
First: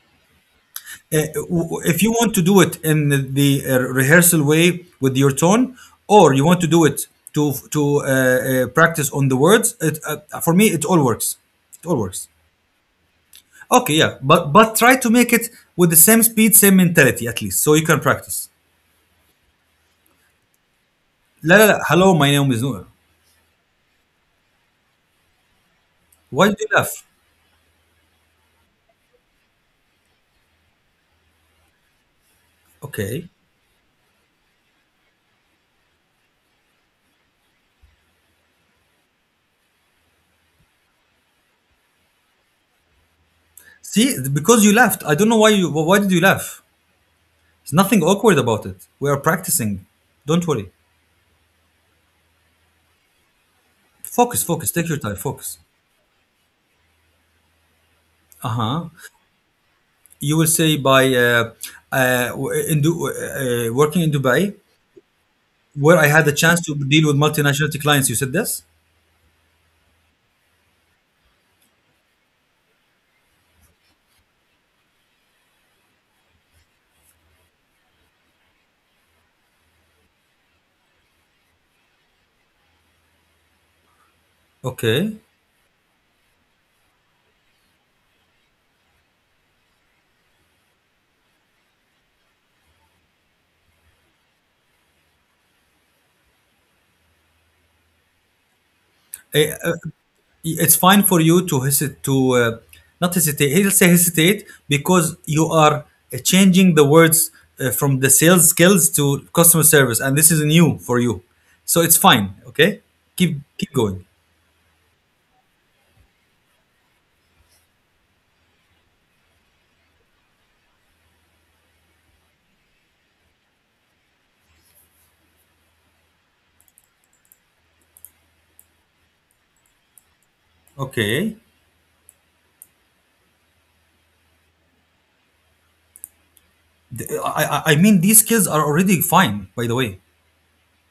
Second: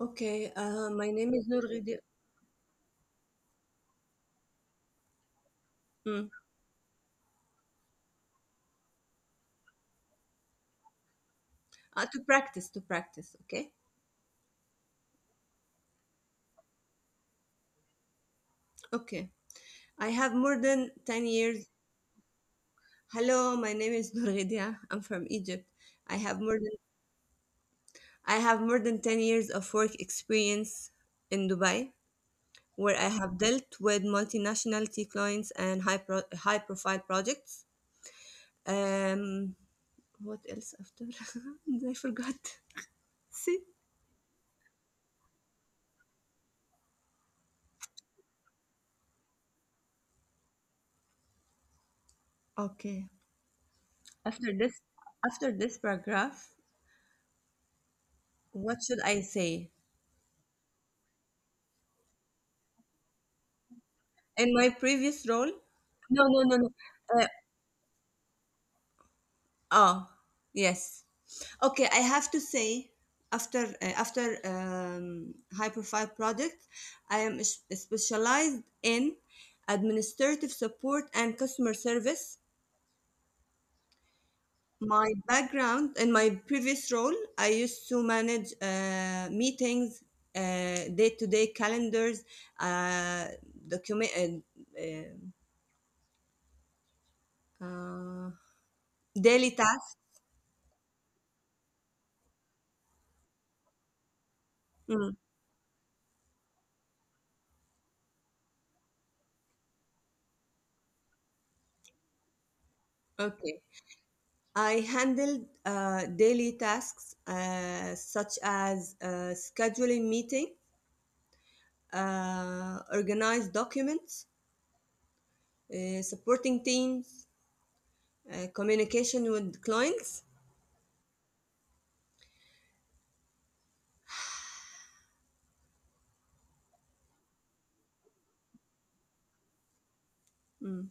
Speaker 2: Okay. My
Speaker 1: Uh,
Speaker 2: name is Nur Ghidi.
Speaker 1: if you want to do it in the rehearsal way with your tone,
Speaker 2: Hmm.
Speaker 1: or you want to do it to practice on the words, for me it all works. It all
Speaker 2: To
Speaker 1: works.
Speaker 2: practice, to practice. Okay.
Speaker 1: Okay, yeah, but try to make it with the same speed, same mentality at least, so you can practice.
Speaker 2: Okay. I have more than 10
Speaker 1: La la
Speaker 2: years.
Speaker 1: la. Hello, my name is Noor.
Speaker 2: Hello, my name is Nur Ghidia. I'm from Egypt. I have
Speaker 1: Why do
Speaker 2: more
Speaker 1: you
Speaker 2: than
Speaker 1: laugh?
Speaker 2: I have more than 10 years of work experience in Dubai, where I
Speaker 1: Okay.
Speaker 2: have dealt with multinational clients and high profile projects. Um, what else after? I forgot. See?
Speaker 1: See, because you laughed. I don't know why did you laugh? There's nothing awkward about it. We are practicing. Don't worry.
Speaker 2: Okay.
Speaker 1: Focus,
Speaker 2: After
Speaker 1: focus.
Speaker 2: this,
Speaker 1: Take your time.
Speaker 2: after
Speaker 1: Focus.
Speaker 2: this paragraph, what
Speaker 1: Uh-huh.
Speaker 2: should I say?
Speaker 1: You will say by uh, working in
Speaker 2: In
Speaker 1: Dubai,
Speaker 2: my previous role?
Speaker 1: where I
Speaker 2: No,
Speaker 1: had the
Speaker 2: no, no,
Speaker 1: chance
Speaker 2: no.
Speaker 1: to deal with
Speaker 2: Uh,
Speaker 1: multinational clients. You said this?
Speaker 2: oh, yes. Okay, I have to say after Hyperfive project, I am specialized in administrative support and customer service. My
Speaker 1: Okay.
Speaker 2: background, in my previous role, I used to manage meetings, day-to-day calendars, uh, document, uh, uh, daily
Speaker 1: Uh,
Speaker 2: tasks.
Speaker 1: it's fine for you to hesitate to not hesitate he'll say hesitate because
Speaker 2: Mm,
Speaker 1: you are changing the words from the sales skills to customer service, and this is new for you, so it's fine. Okay, keep
Speaker 2: okay,
Speaker 1: keep going.
Speaker 2: I handled daily tasks such as scheduling meetings, organized documents, supporting teams, communication with clients.
Speaker 1: Okay. I mean these skills are already fine, by the way.
Speaker 2: Mm,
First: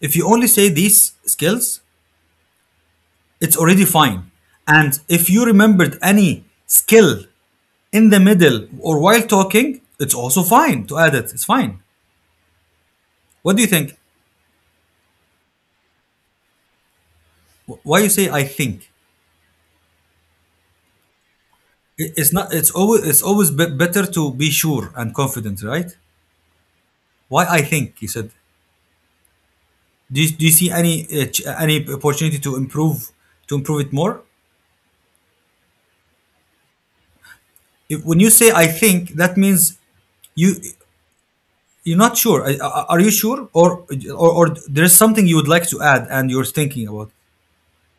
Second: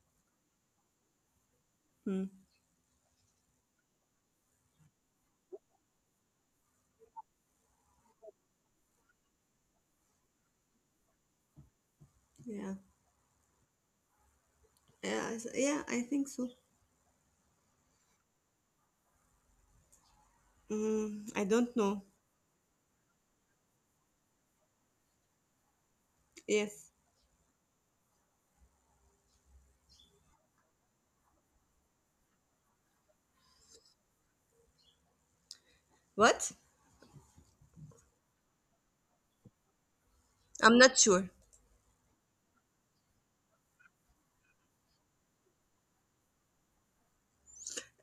Speaker 1: If you only say these skills,
Speaker 2: mm,
Speaker 1: it's already fine. And if you remembered any skill in the middle or while talking, it's also fine to add It's fine.
Speaker 2: yeah.
Speaker 1: What do you think?
Speaker 2: Yeah, yeah, I think so.
Speaker 1: Why you say "I think"?
Speaker 2: Mm, I don't know.
Speaker 1: It's not. It's always better to be sure and confident, right?
Speaker 2: Yes.
Speaker 1: "Why I think?" you said. Do you see any any opportunity to improve it more?
Speaker 2: What?
Speaker 1: If, when you say "I think", that means you
Speaker 2: I'm not sure.
Speaker 1: you're not sure. Are you sure, or or there's something you would like to add and you're thinking about,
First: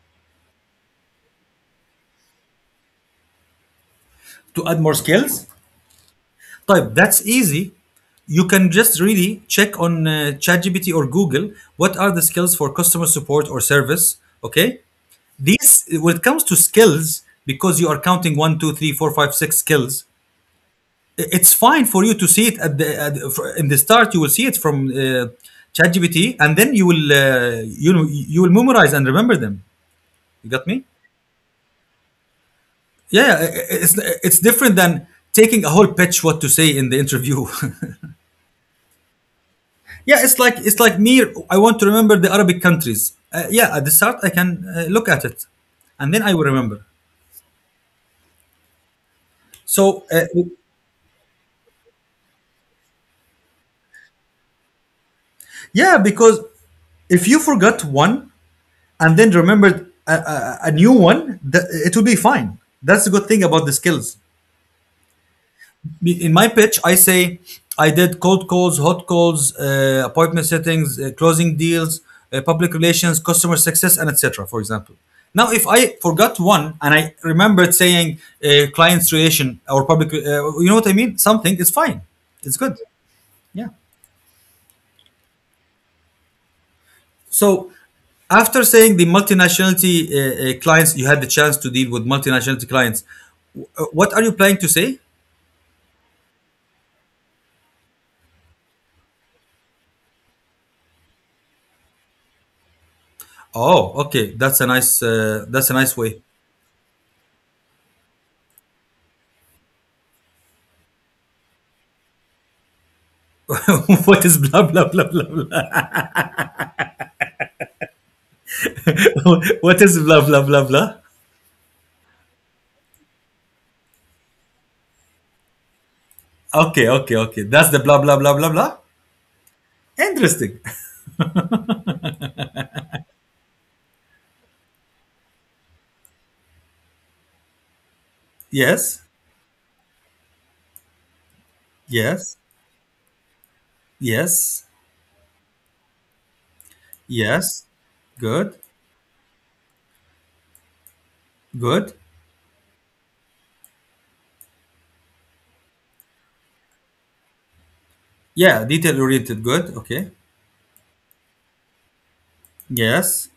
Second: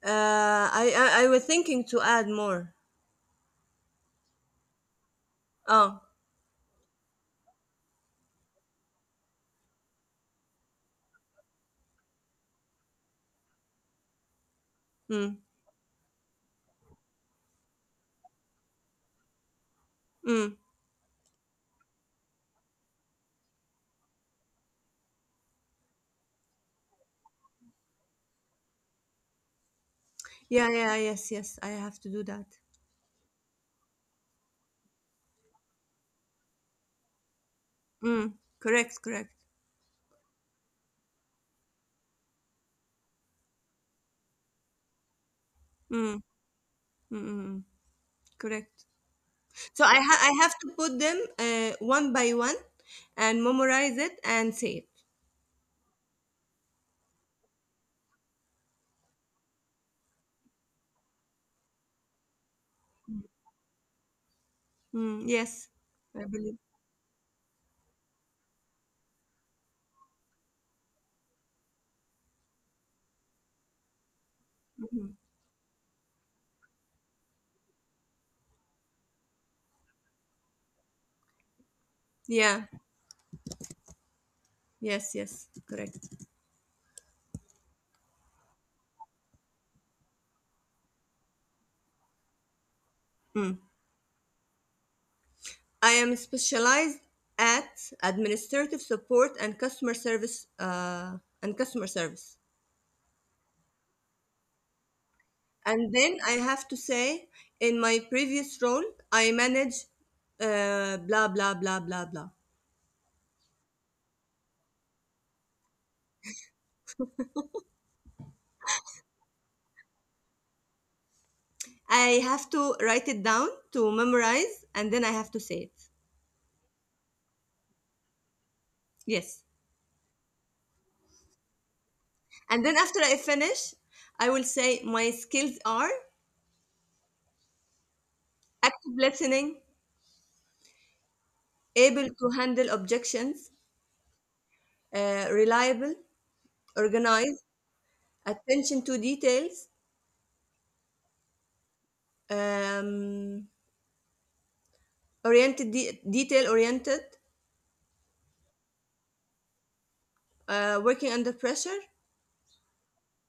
Speaker 2: I was thinking to add more.
Speaker 1: to add more skills?
Speaker 2: Oh.
Speaker 1: Type. That's easy. You can just really check on ChatGPT or Google what are the skills for customer support or service. Okay,
Speaker 2: Mm,
Speaker 1: these, when it comes to skills, because you are counting one two three four five six skills.
Speaker 2: mm.
Speaker 1: It's fine for you to see it at the in the start. You will see it from ChatGPT, and then you will you will memorize and remember them. You got
Speaker 2: Yeah,
Speaker 1: me?
Speaker 2: yeah, yes, yes. I have to do that.
Speaker 1: Yeah, yeah, it's different than taking a whole pitch what to say in the interview.
Speaker 2: Mm, correct, correct.
Speaker 1: Yeah, it's like me. I want to remember the Arabic countries. Yeah, at the start I can look at it, and
Speaker 2: Mm,
Speaker 1: then
Speaker 2: mm,
Speaker 1: I will remember.
Speaker 2: mm, mm, correct. So
Speaker 1: So, uh,
Speaker 2: I have to put them one by one, and memorize it and say it.
Speaker 1: yeah, because if you forgot one and then remembered a new one, that it will be fine. That's the good thing about the skills.
Speaker 2: Mm, yes, I
Speaker 1: In my
Speaker 2: believe.
Speaker 1: pitch, I say I did cold calls, hot calls, appointment settings, closing deals, public relations, customer success, and etc. For example.
Speaker 2: Mhm.
Speaker 1: Now, if I forgot one and I remembered saying clients relation or public, you know what I mean? Something is fine. It's
Speaker 2: Yeah.
Speaker 1: good. Yeah.
Speaker 2: Yes. Yes. Correct.
Speaker 1: So, after saying the multinationality clients, you had the chance to deal with multinationality clients. What are you planning to say?
Speaker 2: I am specialized at administrative support and customer service and customer service.
Speaker 1: Oh, okay, that's a nice
Speaker 2: And
Speaker 1: way.
Speaker 2: then I have to say, in my previous role, I manage blah blah blah blah blah.
Speaker 1: What is blah blah blah blah blah? What is blah blah blah blah?
Speaker 2: I have to write it down to memorize, and then I have to say it.
Speaker 1: Okay, okay, okay. That's the blah blah blah blah blah.
Speaker 2: Yes.
Speaker 1: Interesting.
Speaker 2: And then after I finish, I will say my skills are
Speaker 1: Yes,
Speaker 2: active listening, able
Speaker 1: yes,
Speaker 2: to handle objections,
Speaker 1: yes,
Speaker 2: reliable, organized,
Speaker 1: yes. Good,
Speaker 2: attention to details,
Speaker 1: good.
Speaker 2: um, detail oriented,
Speaker 1: Yeah, detail oriented. Good. Okay.
Speaker 2: working under pressure,
Speaker 1: Yes.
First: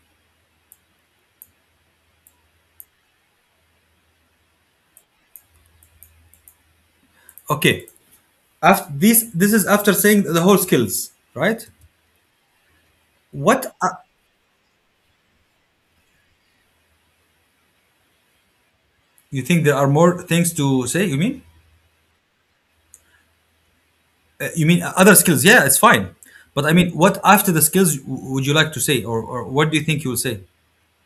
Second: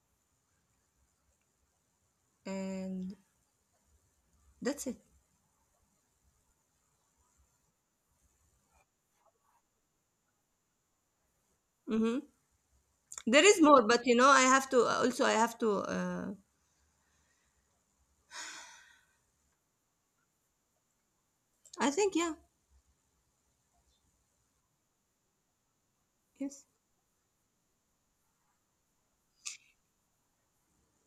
Speaker 2: and that's it.
Speaker 1: Okay. After this, this is after saying the whole skills, right?
Speaker 2: Hmm. There is
Speaker 1: What
Speaker 2: more,
Speaker 1: are...
Speaker 2: but you know, I have to also. I have to. Uh,
Speaker 1: you think there are more things to say, you mean?
Speaker 2: I think yeah,
Speaker 1: You mean other skills? Yeah, it's fine. But
Speaker 2: yes.
Speaker 1: I mean, what after the skills would you like to say, or what do you think you will say?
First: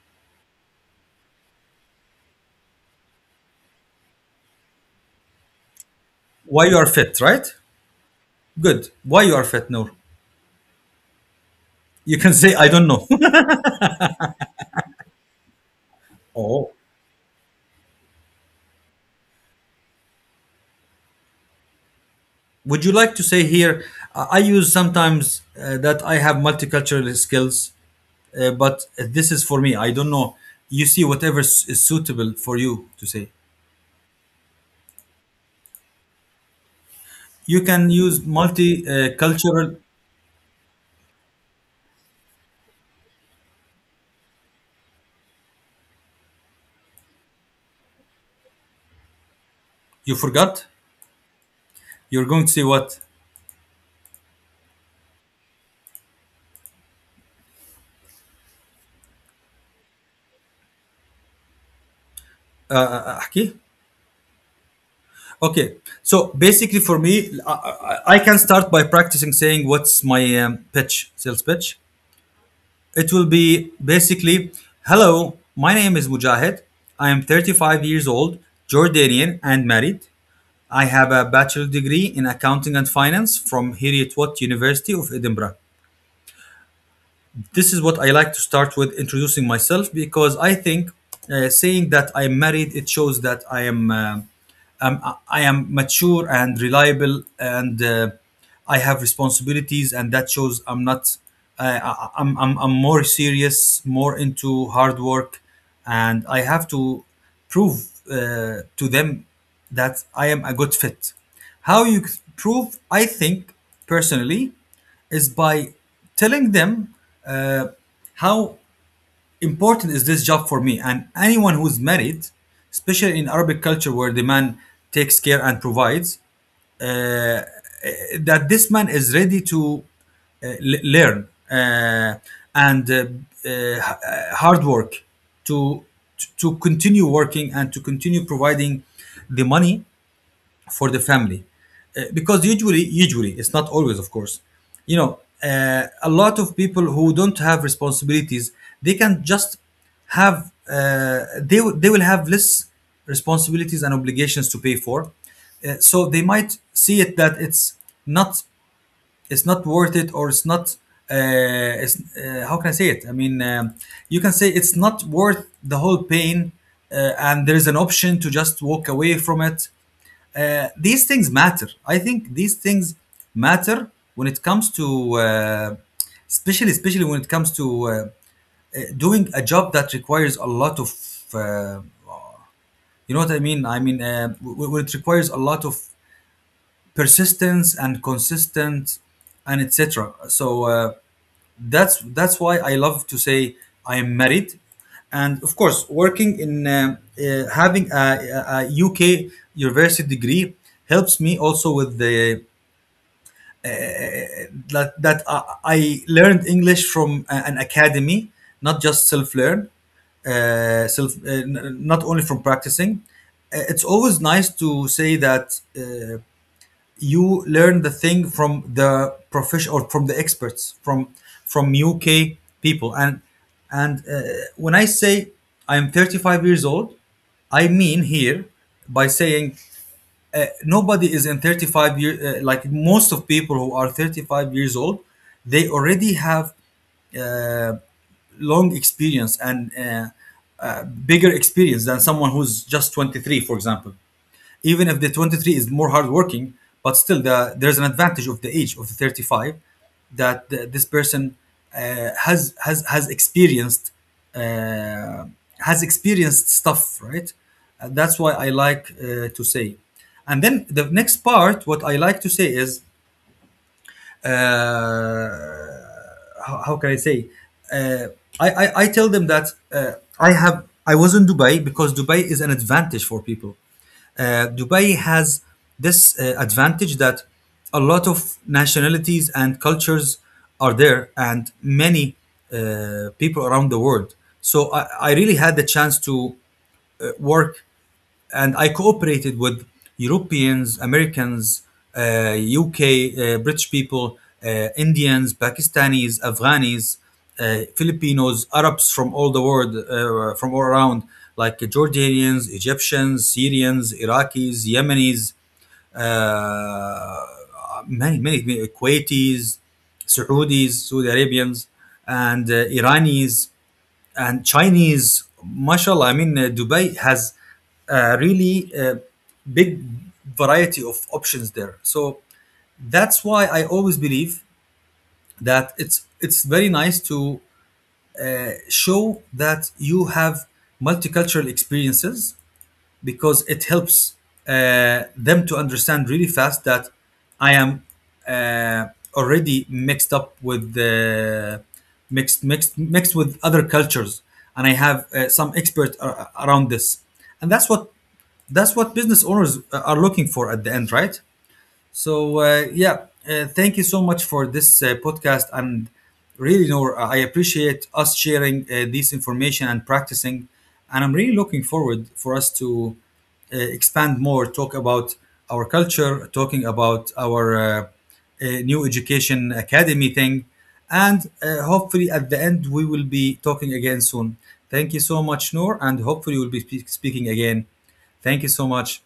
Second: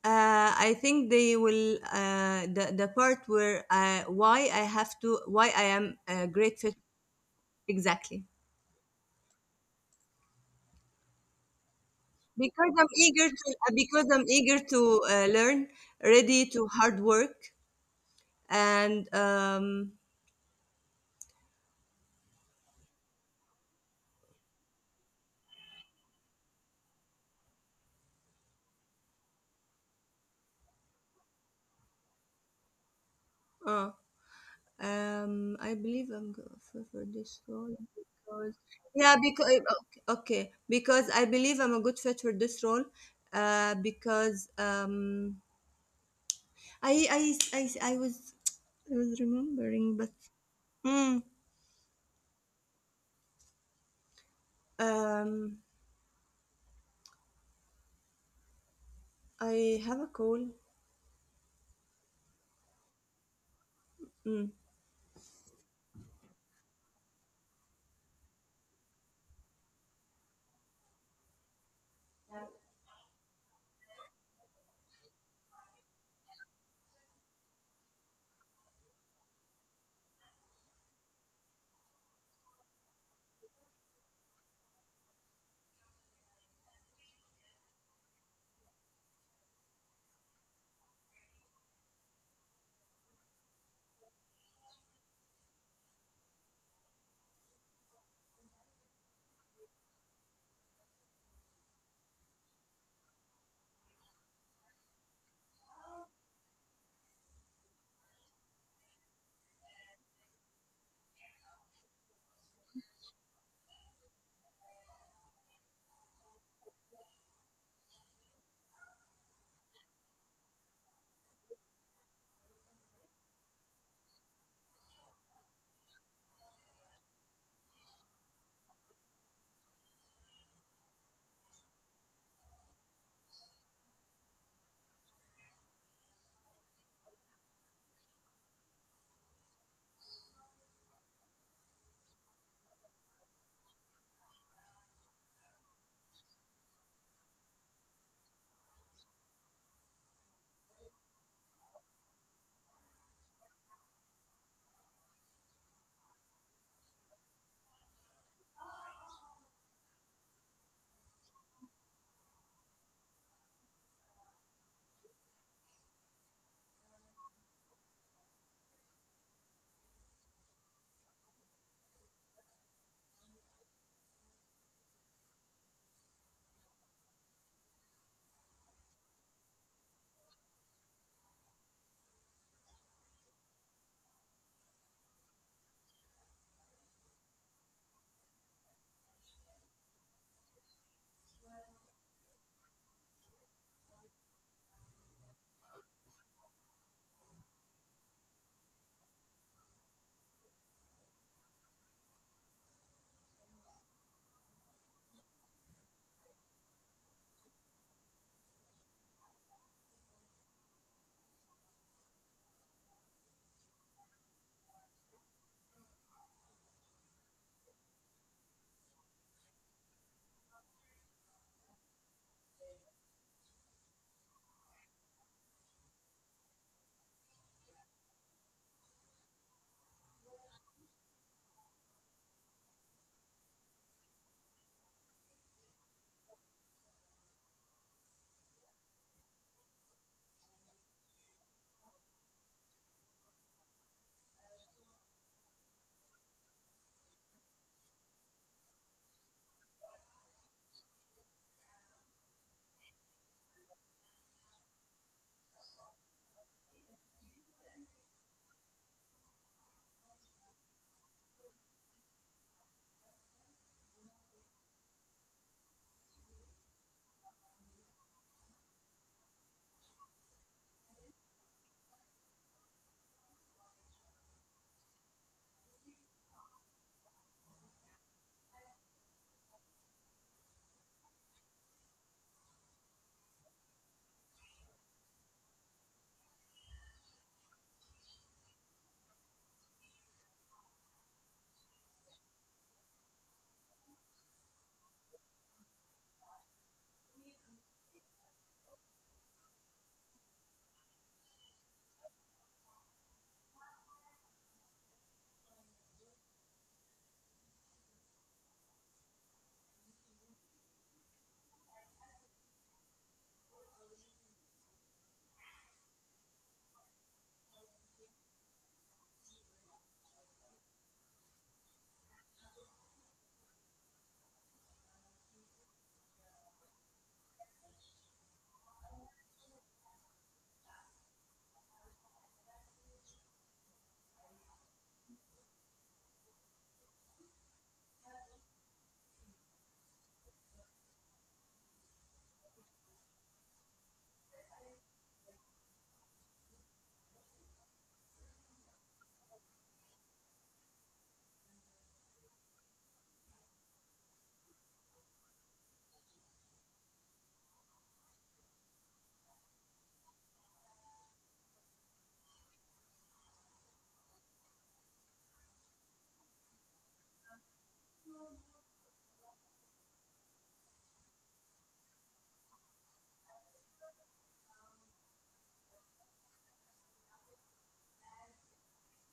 Speaker 2: I think they will. The part where I, why I have to why I am
Speaker 1: Why
Speaker 2: grateful
Speaker 1: you are fit, right?
Speaker 2: exactly
Speaker 1: Good. Why you are fit? No, you can say "I
Speaker 2: because
Speaker 1: don't
Speaker 2: I'm
Speaker 1: know".
Speaker 2: eager to learn, ready to
Speaker 1: Oh.
Speaker 2: hard work, and
Speaker 1: Would you like to say here? I use sometimes that I have multicultural skills. But this is for me, I don't know. You see, whatever is suitable for you to say.
Speaker 2: uh, I believe I'm gonna offer for this
Speaker 1: You
Speaker 2: role
Speaker 1: can use
Speaker 2: because yeah, because okay,
Speaker 1: multicultural.
Speaker 2: okay, because I believe I'm a good fit for this role. Because I I I, I was remembering, but
Speaker 1: You forgot?
Speaker 2: mm,
Speaker 1: You're going to say what?
Speaker 2: um, I have a call.
Speaker 1: أحكي?
Speaker 2: Mm.
Speaker 1: Okay. So basically, for me, can start by practicing saying what's my pitch, sales pitch. It will be basically, "Hello, my name is Mujahid. I am 35 years old, Jordanian, and married. I have a bachelor degree in accounting and finance from Heriot Watt University of Edinburgh." This is what I like to start with introducing myself, because I think saying that I am married, it shows that I am mature and reliable, and I have responsibilities, and that shows I'm not. Uh, I, I, am I'm I'm more serious, more into hard work, and I have to prove to them that I am a good fit. How you prove? I think, personally, is by telling them uh, how important is this job for me, and anyone who's married, especially in Arabic culture where the man takes care and provides, uh, uh, that this man is ready to learn, and hard work, to continue working, and to continue providing the money for the family. Uh, because usually it's not always, of course. you know uh, a lot of people who don't have responsibilities, they can just have, uh, they will have less responsibilities and obligations to pay for. So they might see it, that not it's not worth it, or it's not, how can I say it, I mean, you can say it's not worth the whole pain, and there is an option to just walk away from it. These things matter. I think these things matter when it comes to, especially when it comes to doing a job that requires a lot of, uh, you know what I mean. I mean, when it requires a lot of persistence and consistent and etc. So, that's why I love to say I am married, and of course working in having a UK university degree helps me also with the, that I learned English from an academy, not just self-learn, not only from practicing. It's always nice to say that you learn the thing from the profession or from the experts from from UK people. And when I say I am 35 years old, I mean here by saying nobody is in 35 years. Like most of people who are 35 years old, they already have uh, long experience, and bigger experience than someone who's just 23, for example. Even if the 23 is more hardworking, but still the, there's an advantage of the age of the 35, that the, this person uh, has has has experienced uh, has experienced stuff, right? And that's why I like to say. And then the next part, what I like to say is, uh, how can I say? Uh, I tell them that I was in Dubai, because Dubai is an advantage for people. Dubai has this advantage that a lot of nationalities and cultures are there, and many people around the world. So I really had the chance to work, and I cooperated with Europeans, Americans, UK, British people, Indians, Pakistanis, Afghanis, Filipinos, Arabs from all the world, from all around, like Jordanians, Egyptians, Syrians, Iraqis, Yemenis, uh, many, many Kuwaitis, Saudis, Saudi Arabians, and Iranis and Chinese, mashallah, I mean, Dubai has a really uh, big variety of options there. So that's why I always believe that it's very nice to show that you have multicultural experiences, because it helps them to understand really fast that I am uh, already mixed up with the mixed with other cultures, and I have some expert around this, and that's what business owners are looking for at the end, right? So, yeah, thank you so much for this podcast. And really, Noor, I appreciate us sharing this information and practicing. And I'm really looking forward for us to expand more, talk about our culture, talking about our new education academy thing, and hopefully at the end we will be talking again soon. Thank you so much, Noor, and hopefully we'll be speaking again. Thank you so much.